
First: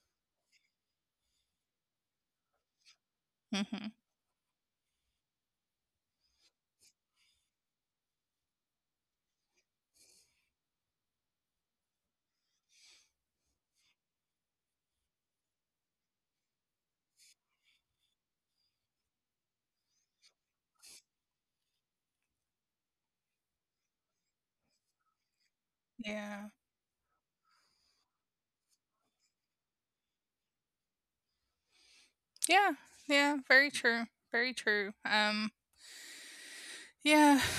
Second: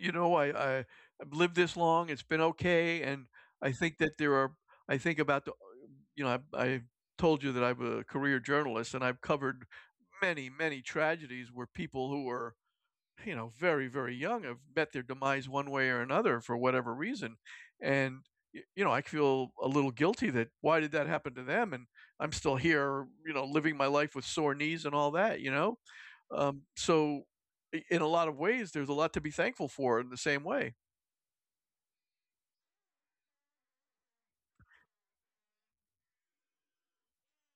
Speaker 2: You know, I, I I've lived this long. It's been okay, and I
Speaker 1: Mhm.
Speaker 2: think that there are. I think about the, you know, I, I told you that I'm a career journalist, and I've covered many, many tragedies where people who were, you know, very, very young have met their demise one way or another for whatever reason, and you know, I feel a little guilty that why did that happen to them, and I'm still here, you know, living my life with sore knees and all that, you know
Speaker 1: Yeah.
Speaker 2: um, so i- in a lot of ways, there's a lot to be thankful for in the same way.
Speaker 1: Yeah. Yeah, very true. Very true. Um, yeah. *sighs*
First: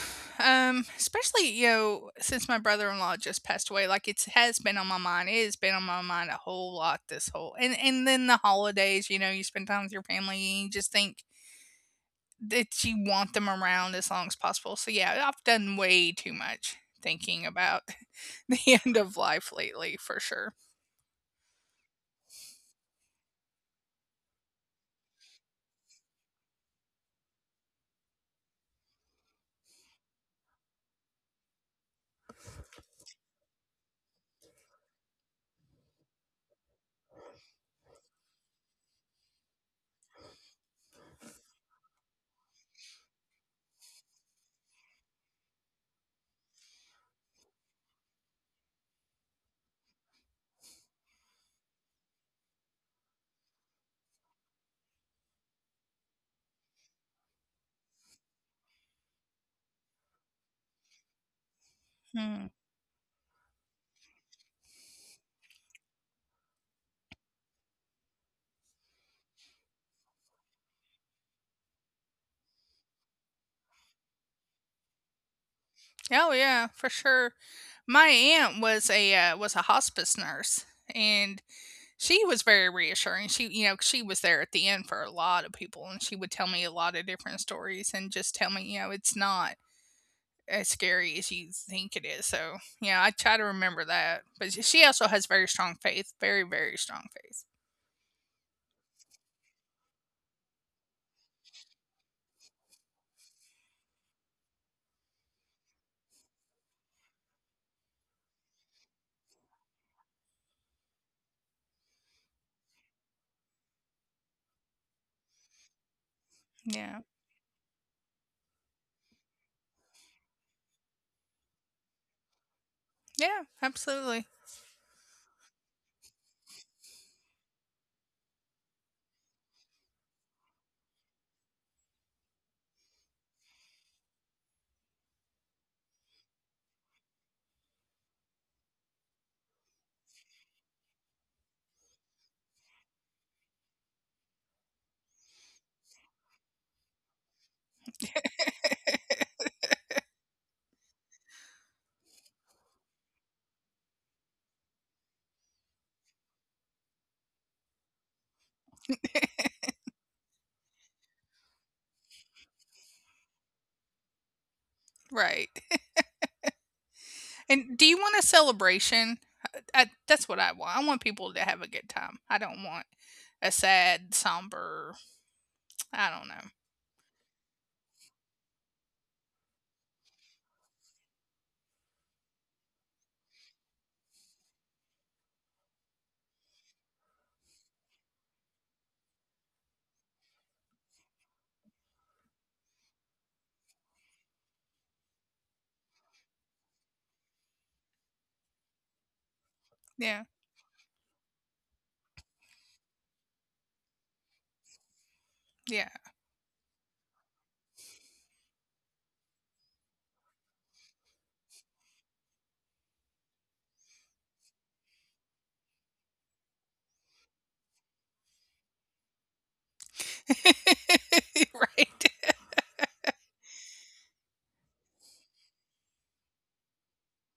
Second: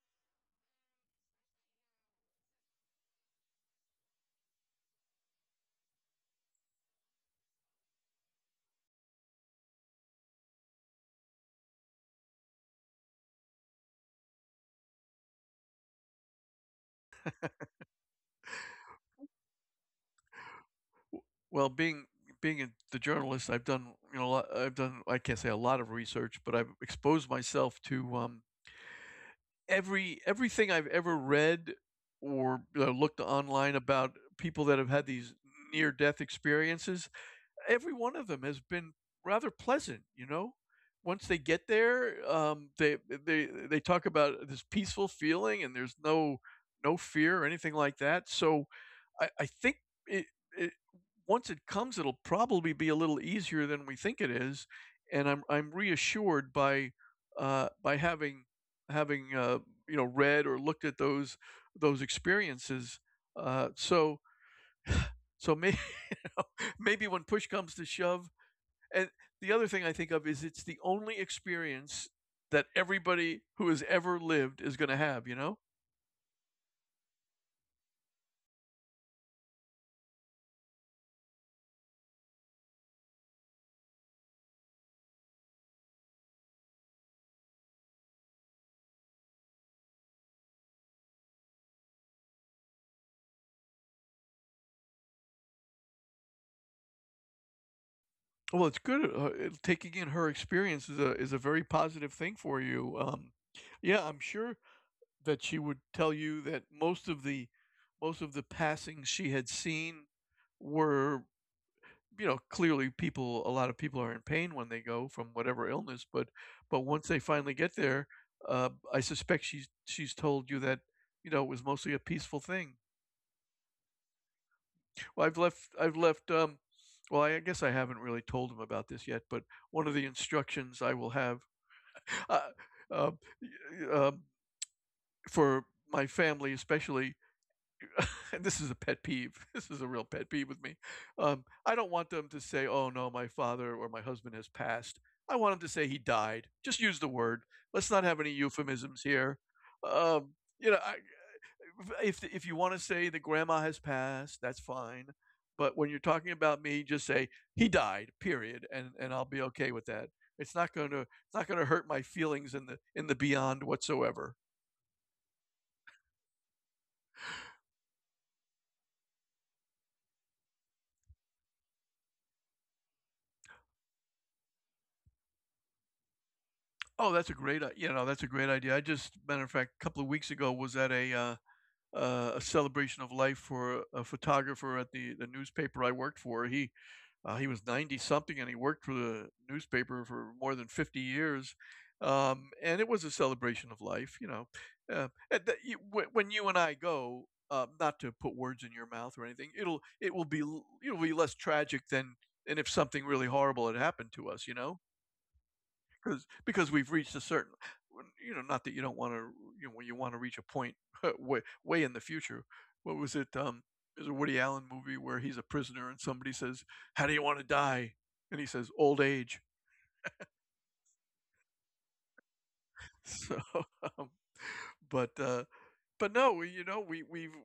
Speaker 1: Um, especially, you know, since my brother-in-law just passed away, like it has been on my mind. It has been on my mind a whole lot this whole and and then the holidays, you know, you spend time with your family and you just think that you want them around as long as possible. So yeah, I've done way too much thinking about *laughs* the end of life lately for sure.
Speaker 2: W- Well, being being a, the journalist, I've done you know a lot- I've done I can't say a lot of research, but I've exposed myself to um, every everything I've ever read or uh, looked online about people that have had these near death experiences, every one of them has been rather pleasant. You know, once they get there, um, they they they talk about this peaceful feeling, and there's no no fear or anything like that. So I, I think it, it once it comes, it'll probably be a little easier than we think it is, and I'm I'm reassured by uh, by having having uh, you know read or looked at those those
Speaker 1: Hmm.
Speaker 2: experiences. Uh, so so maybe *laughs* you know, maybe when push comes to shove, and the other thing I think of is it's the only experience that everybody who has ever lived is going to have. You know.
Speaker 1: Oh yeah, for sure. My aunt was a uh, was a hospice nurse and she was very reassuring. She, you know, she was there at the end for a lot of people and she would tell me a lot of different stories and just tell me, you know, it's not as scary as you think it is. So, yeah, I try to remember that. But sh- she also has very strong faith, very very strong faith.
Speaker 2: Well, it's good, uh, it taking in her experience is a is a very positive thing for you, um, yeah, I'm sure that she would tell you that most of the most of the passings she had seen were, you know, clearly people a lot of people are in pain when they go from whatever illness, but but
Speaker 1: Yeah.
Speaker 2: once they finally get there, uh, I suspect she's she's told you that, you know, it was mostly a peaceful thing.
Speaker 1: Yeah, absolutely.
Speaker 2: Well, I've left I've left, um well, I guess I haven't really told him about this yet, but one of the instructions I will have uh, uh, uh, for my family, especially, *laughs* and this is a pet peeve. *laughs* This is a real pet peeve with me. Um, I don't want them to say, "Oh no, my father or my husband has passed." I want them to say he died. Just use the word. Let's not have any euphemisms here. Um, you know, I, if if you want to say that grandma has passed, that's fine. But when you're talking about me, just say he died. Period, and and I'll be okay with that. It's not going to it's not going to hurt my feelings in the in the beyond whatsoever.
Speaker 1: Right. *laughs* And do you want a celebration? I, that's what I want. I want people to have a good time. I don't want a sad, somber. I don't know.
Speaker 2: Oh, that's a great you know that's a great idea. I just matter of fact, a couple of weeks ago was at a uh, uh, a celebration of life for a a photographer at the the newspaper I worked for. He Uh, he was ninety something and he worked for the newspaper for more than fifty years. Um, and it was a celebration of life, you know. Uh, and you- when you and I go, uh, not to put words in your mouth or anything, it'll it will
Speaker 1: Yeah,
Speaker 2: be it'll be less tragic than and if something really horrible had happened to us, you know
Speaker 1: yeah,
Speaker 2: because because we've reached a certain you know not that you don't want to you know when you want to reach a point *laughs* way way in the future what was it um there's a Woody Allen movie where he's a prisoner and somebody says how do you want to die and he says old age
Speaker 1: *laughs* right.
Speaker 2: so *laughs* um, but uh But no, you know, we we've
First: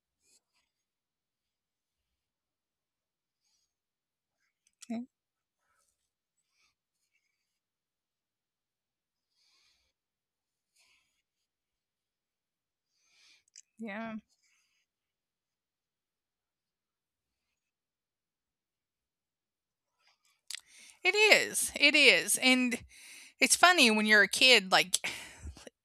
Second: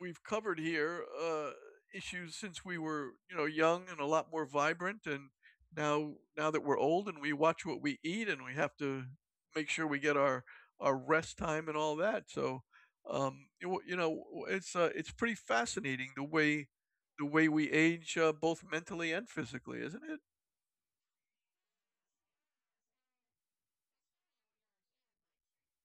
Speaker 2: we've covered here uh, issues since we were you know young and a lot more
Speaker 1: Yeah,
Speaker 2: vibrant, and now now that we're old and we watch what we eat and we have to make sure we get our our rest time and all that. So um, it wa- you
Speaker 1: yeah,
Speaker 2: know, it's uh, it's pretty fascinating the way the way we age, uh, both mentally and physically, isn't it?
Speaker 1: it is. It is, and it's funny when you're a kid. Like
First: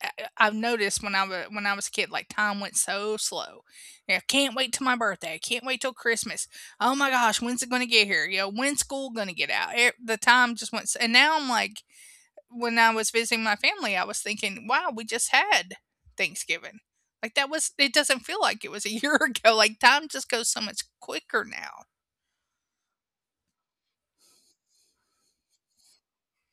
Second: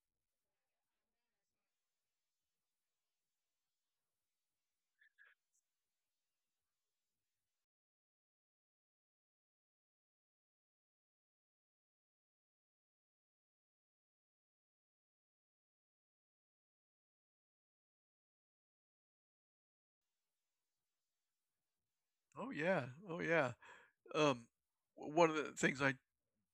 Speaker 1: I- I've noticed when I was when I was a kid, like time went so slow. Yeah, can't wait till my birthday. I can't wait till Christmas. Oh my gosh, when's it gonna get here? You know, when's school gonna get out? E- the time just went. s- And now I'm like, when I was visiting my family, I was thinking, wow, we just had Thanksgiving. Like that was, it doesn't feel like it was a year *laughs* ago. Like time just goes so much quicker now.
Speaker 2: Oh yeah, oh yeah. Um, One of the things I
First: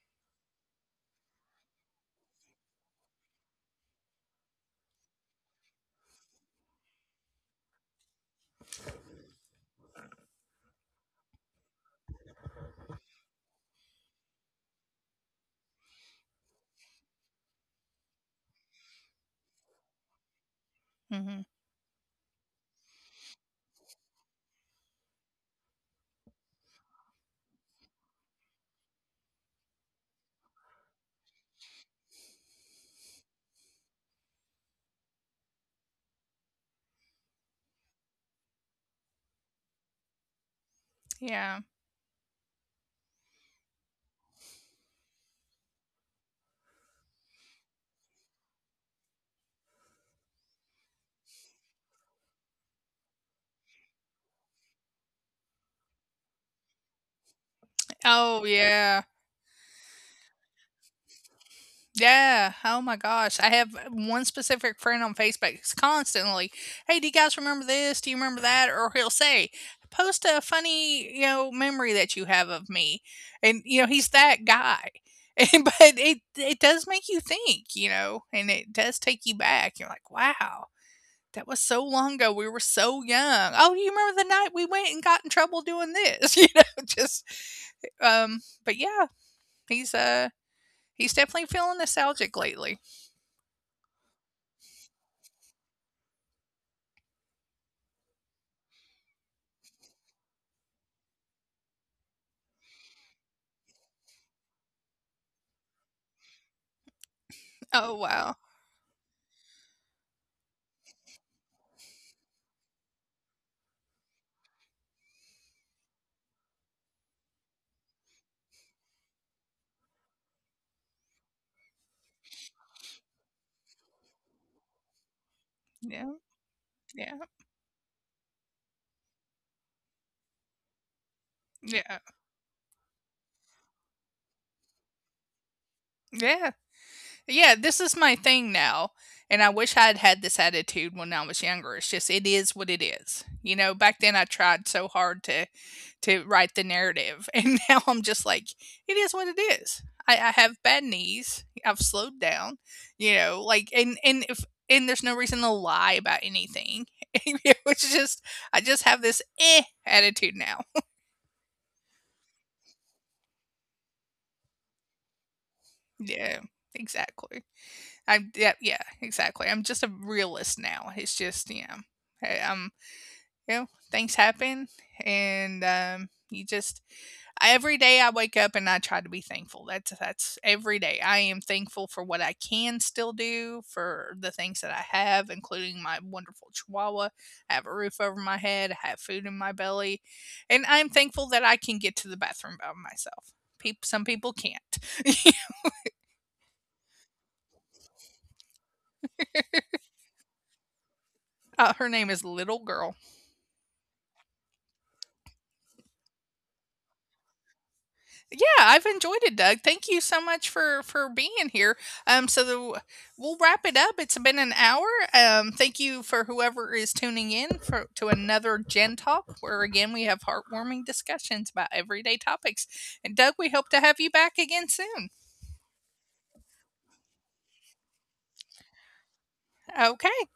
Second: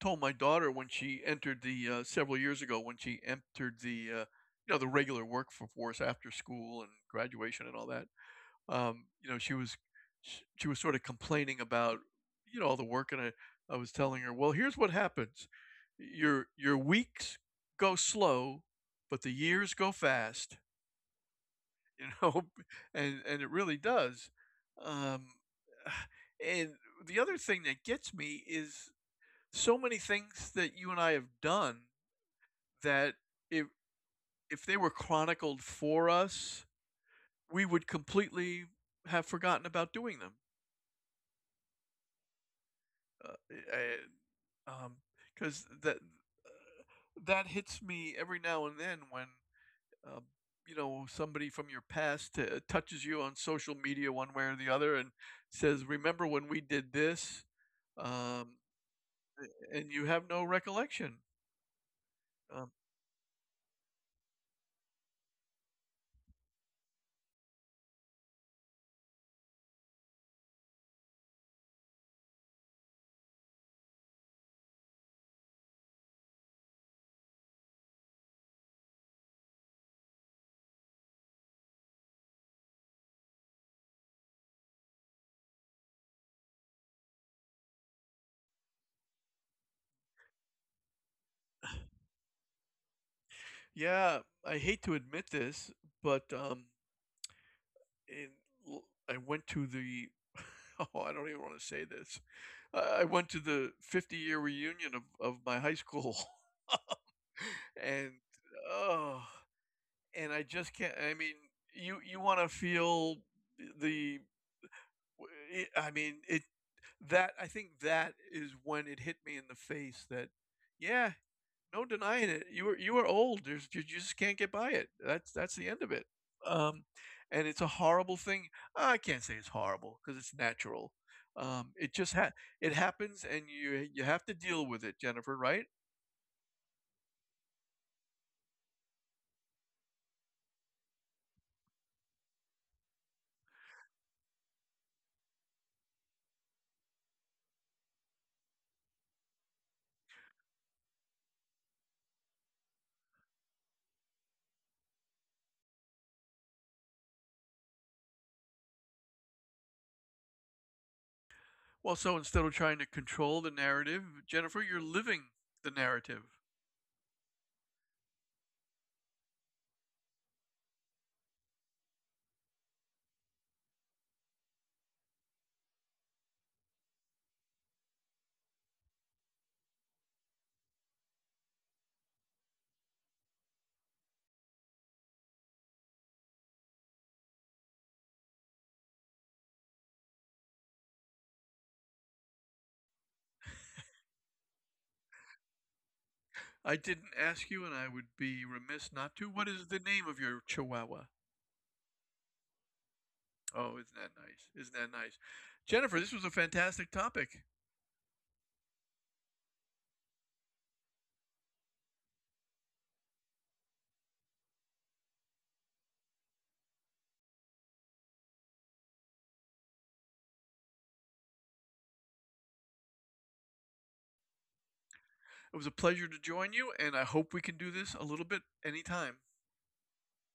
Speaker 2: told my daughter when she entered the uh, several years ago when she entered the uh, you know the regular workforce after school and graduation and all that. Um, you know, she was sh- she was sort of complaining about you know all the work, and I I was telling her, well, here's what happens: your your weeks go slow, but the years go fast. *laughs*
Speaker 1: Hmm.
Speaker 2: You know, *laughs* and and it really does. Um, *sighs* and the other thing that gets me is so many things that you and I have done that if if they were chronicled for us, we would completely have forgotten about doing them.
Speaker 1: Yeah.
Speaker 2: Because that uh, that hits me every now and then when uh, you know somebody from your past uh, touches you on social media one way or the other and says, "Remember when we did this?" Um,
Speaker 1: Oh, yeah.
Speaker 2: and you have no recollection. Um,
Speaker 1: Yeah. Oh my gosh. I have one specific friend on Facebook. It's constantly, "Hey, do you guys remember this? Do you remember that?" Or he'll say, "Post a funny, you know, memory that you have of me," and you know he's that guy. *laughs* And, but it it does make you think, you know, and it does take you back. You're like, "Wow, that was so long ago. We were so young." Oh, you remember the night we went and got in trouble doing this? *laughs* You know, just um. But yeah, he's uh he's definitely feeling nostalgic lately.
Speaker 2: yeah, I hate to admit this, but um, in, l- I went to the. *laughs* Oh, I don't even want to say this. I I went to the fifty-year reunion of of my high school, *laughs* and
Speaker 1: Oh, wow.
Speaker 2: oh, and I just can't. I mean, you you want to feel the I mean, it that I think that is when it hit me in the face that yeah, no denying it. You were you are old. There's you You just can't get by it. That's that's the end of it.
Speaker 1: Yeah,
Speaker 2: Um,
Speaker 1: yeah,
Speaker 2: and it's a horrible thing. I can't say it's horrible because it's natural. Um, it
Speaker 1: yeah,
Speaker 2: just ha- it happens, and you you have to deal with it, Jennifer. Right?
Speaker 1: yeah, yeah. This is my thing now, and I wish I had had this attitude when I was younger. It's just it is what it is, you know. Back then, I tried so hard to to write the narrative, *laughs* and now I'm just like, it is what it is. I, I have bad knees. I've slowed down, you know. Like, and and if and there's no reason to lie about anything. *laughs* It's just I just have this eh attitude now. *laughs*
Speaker 2: Well, so instead of trying to control the narrative, Jennifer, you're living the narrative.
Speaker 1: Yeah, exactly. I'm yeah, yeah, exactly. I'm just a realist now. It's just you know, hey, um, you know, things happen, and um, you just every day I wake up and I try to be thankful. That's that's every day. I am thankful for what I can still do, for the things that I have, including my wonderful Chihuahua. I have a roof over my head. I have food in my belly, and I'm thankful that I can get to the bathroom by myself. Peop Some people can't. *laughs*
Speaker 2: I didn't ask you, and I would be remiss not to. What is the name of your chihuahua?
Speaker 1: Uh, her name is Little Girl.
Speaker 2: Oh, isn't that nice? Isn't that nice? Jennifer, this was a fantastic topic.
Speaker 1: Yeah, I've enjoyed it, Doug. Thank you so much for for being here. Um, so the, we'll wrap it up. It's been an hour. Um, thank you for whoever is tuning in for to another Gen Talk, where again we have heartwarming discussions about everyday topics. And Doug, we hope to have you back again soon.
Speaker 2: It was a pleasure to join you, and I hope we can do this a little bit anytime.
Speaker 1: Okay.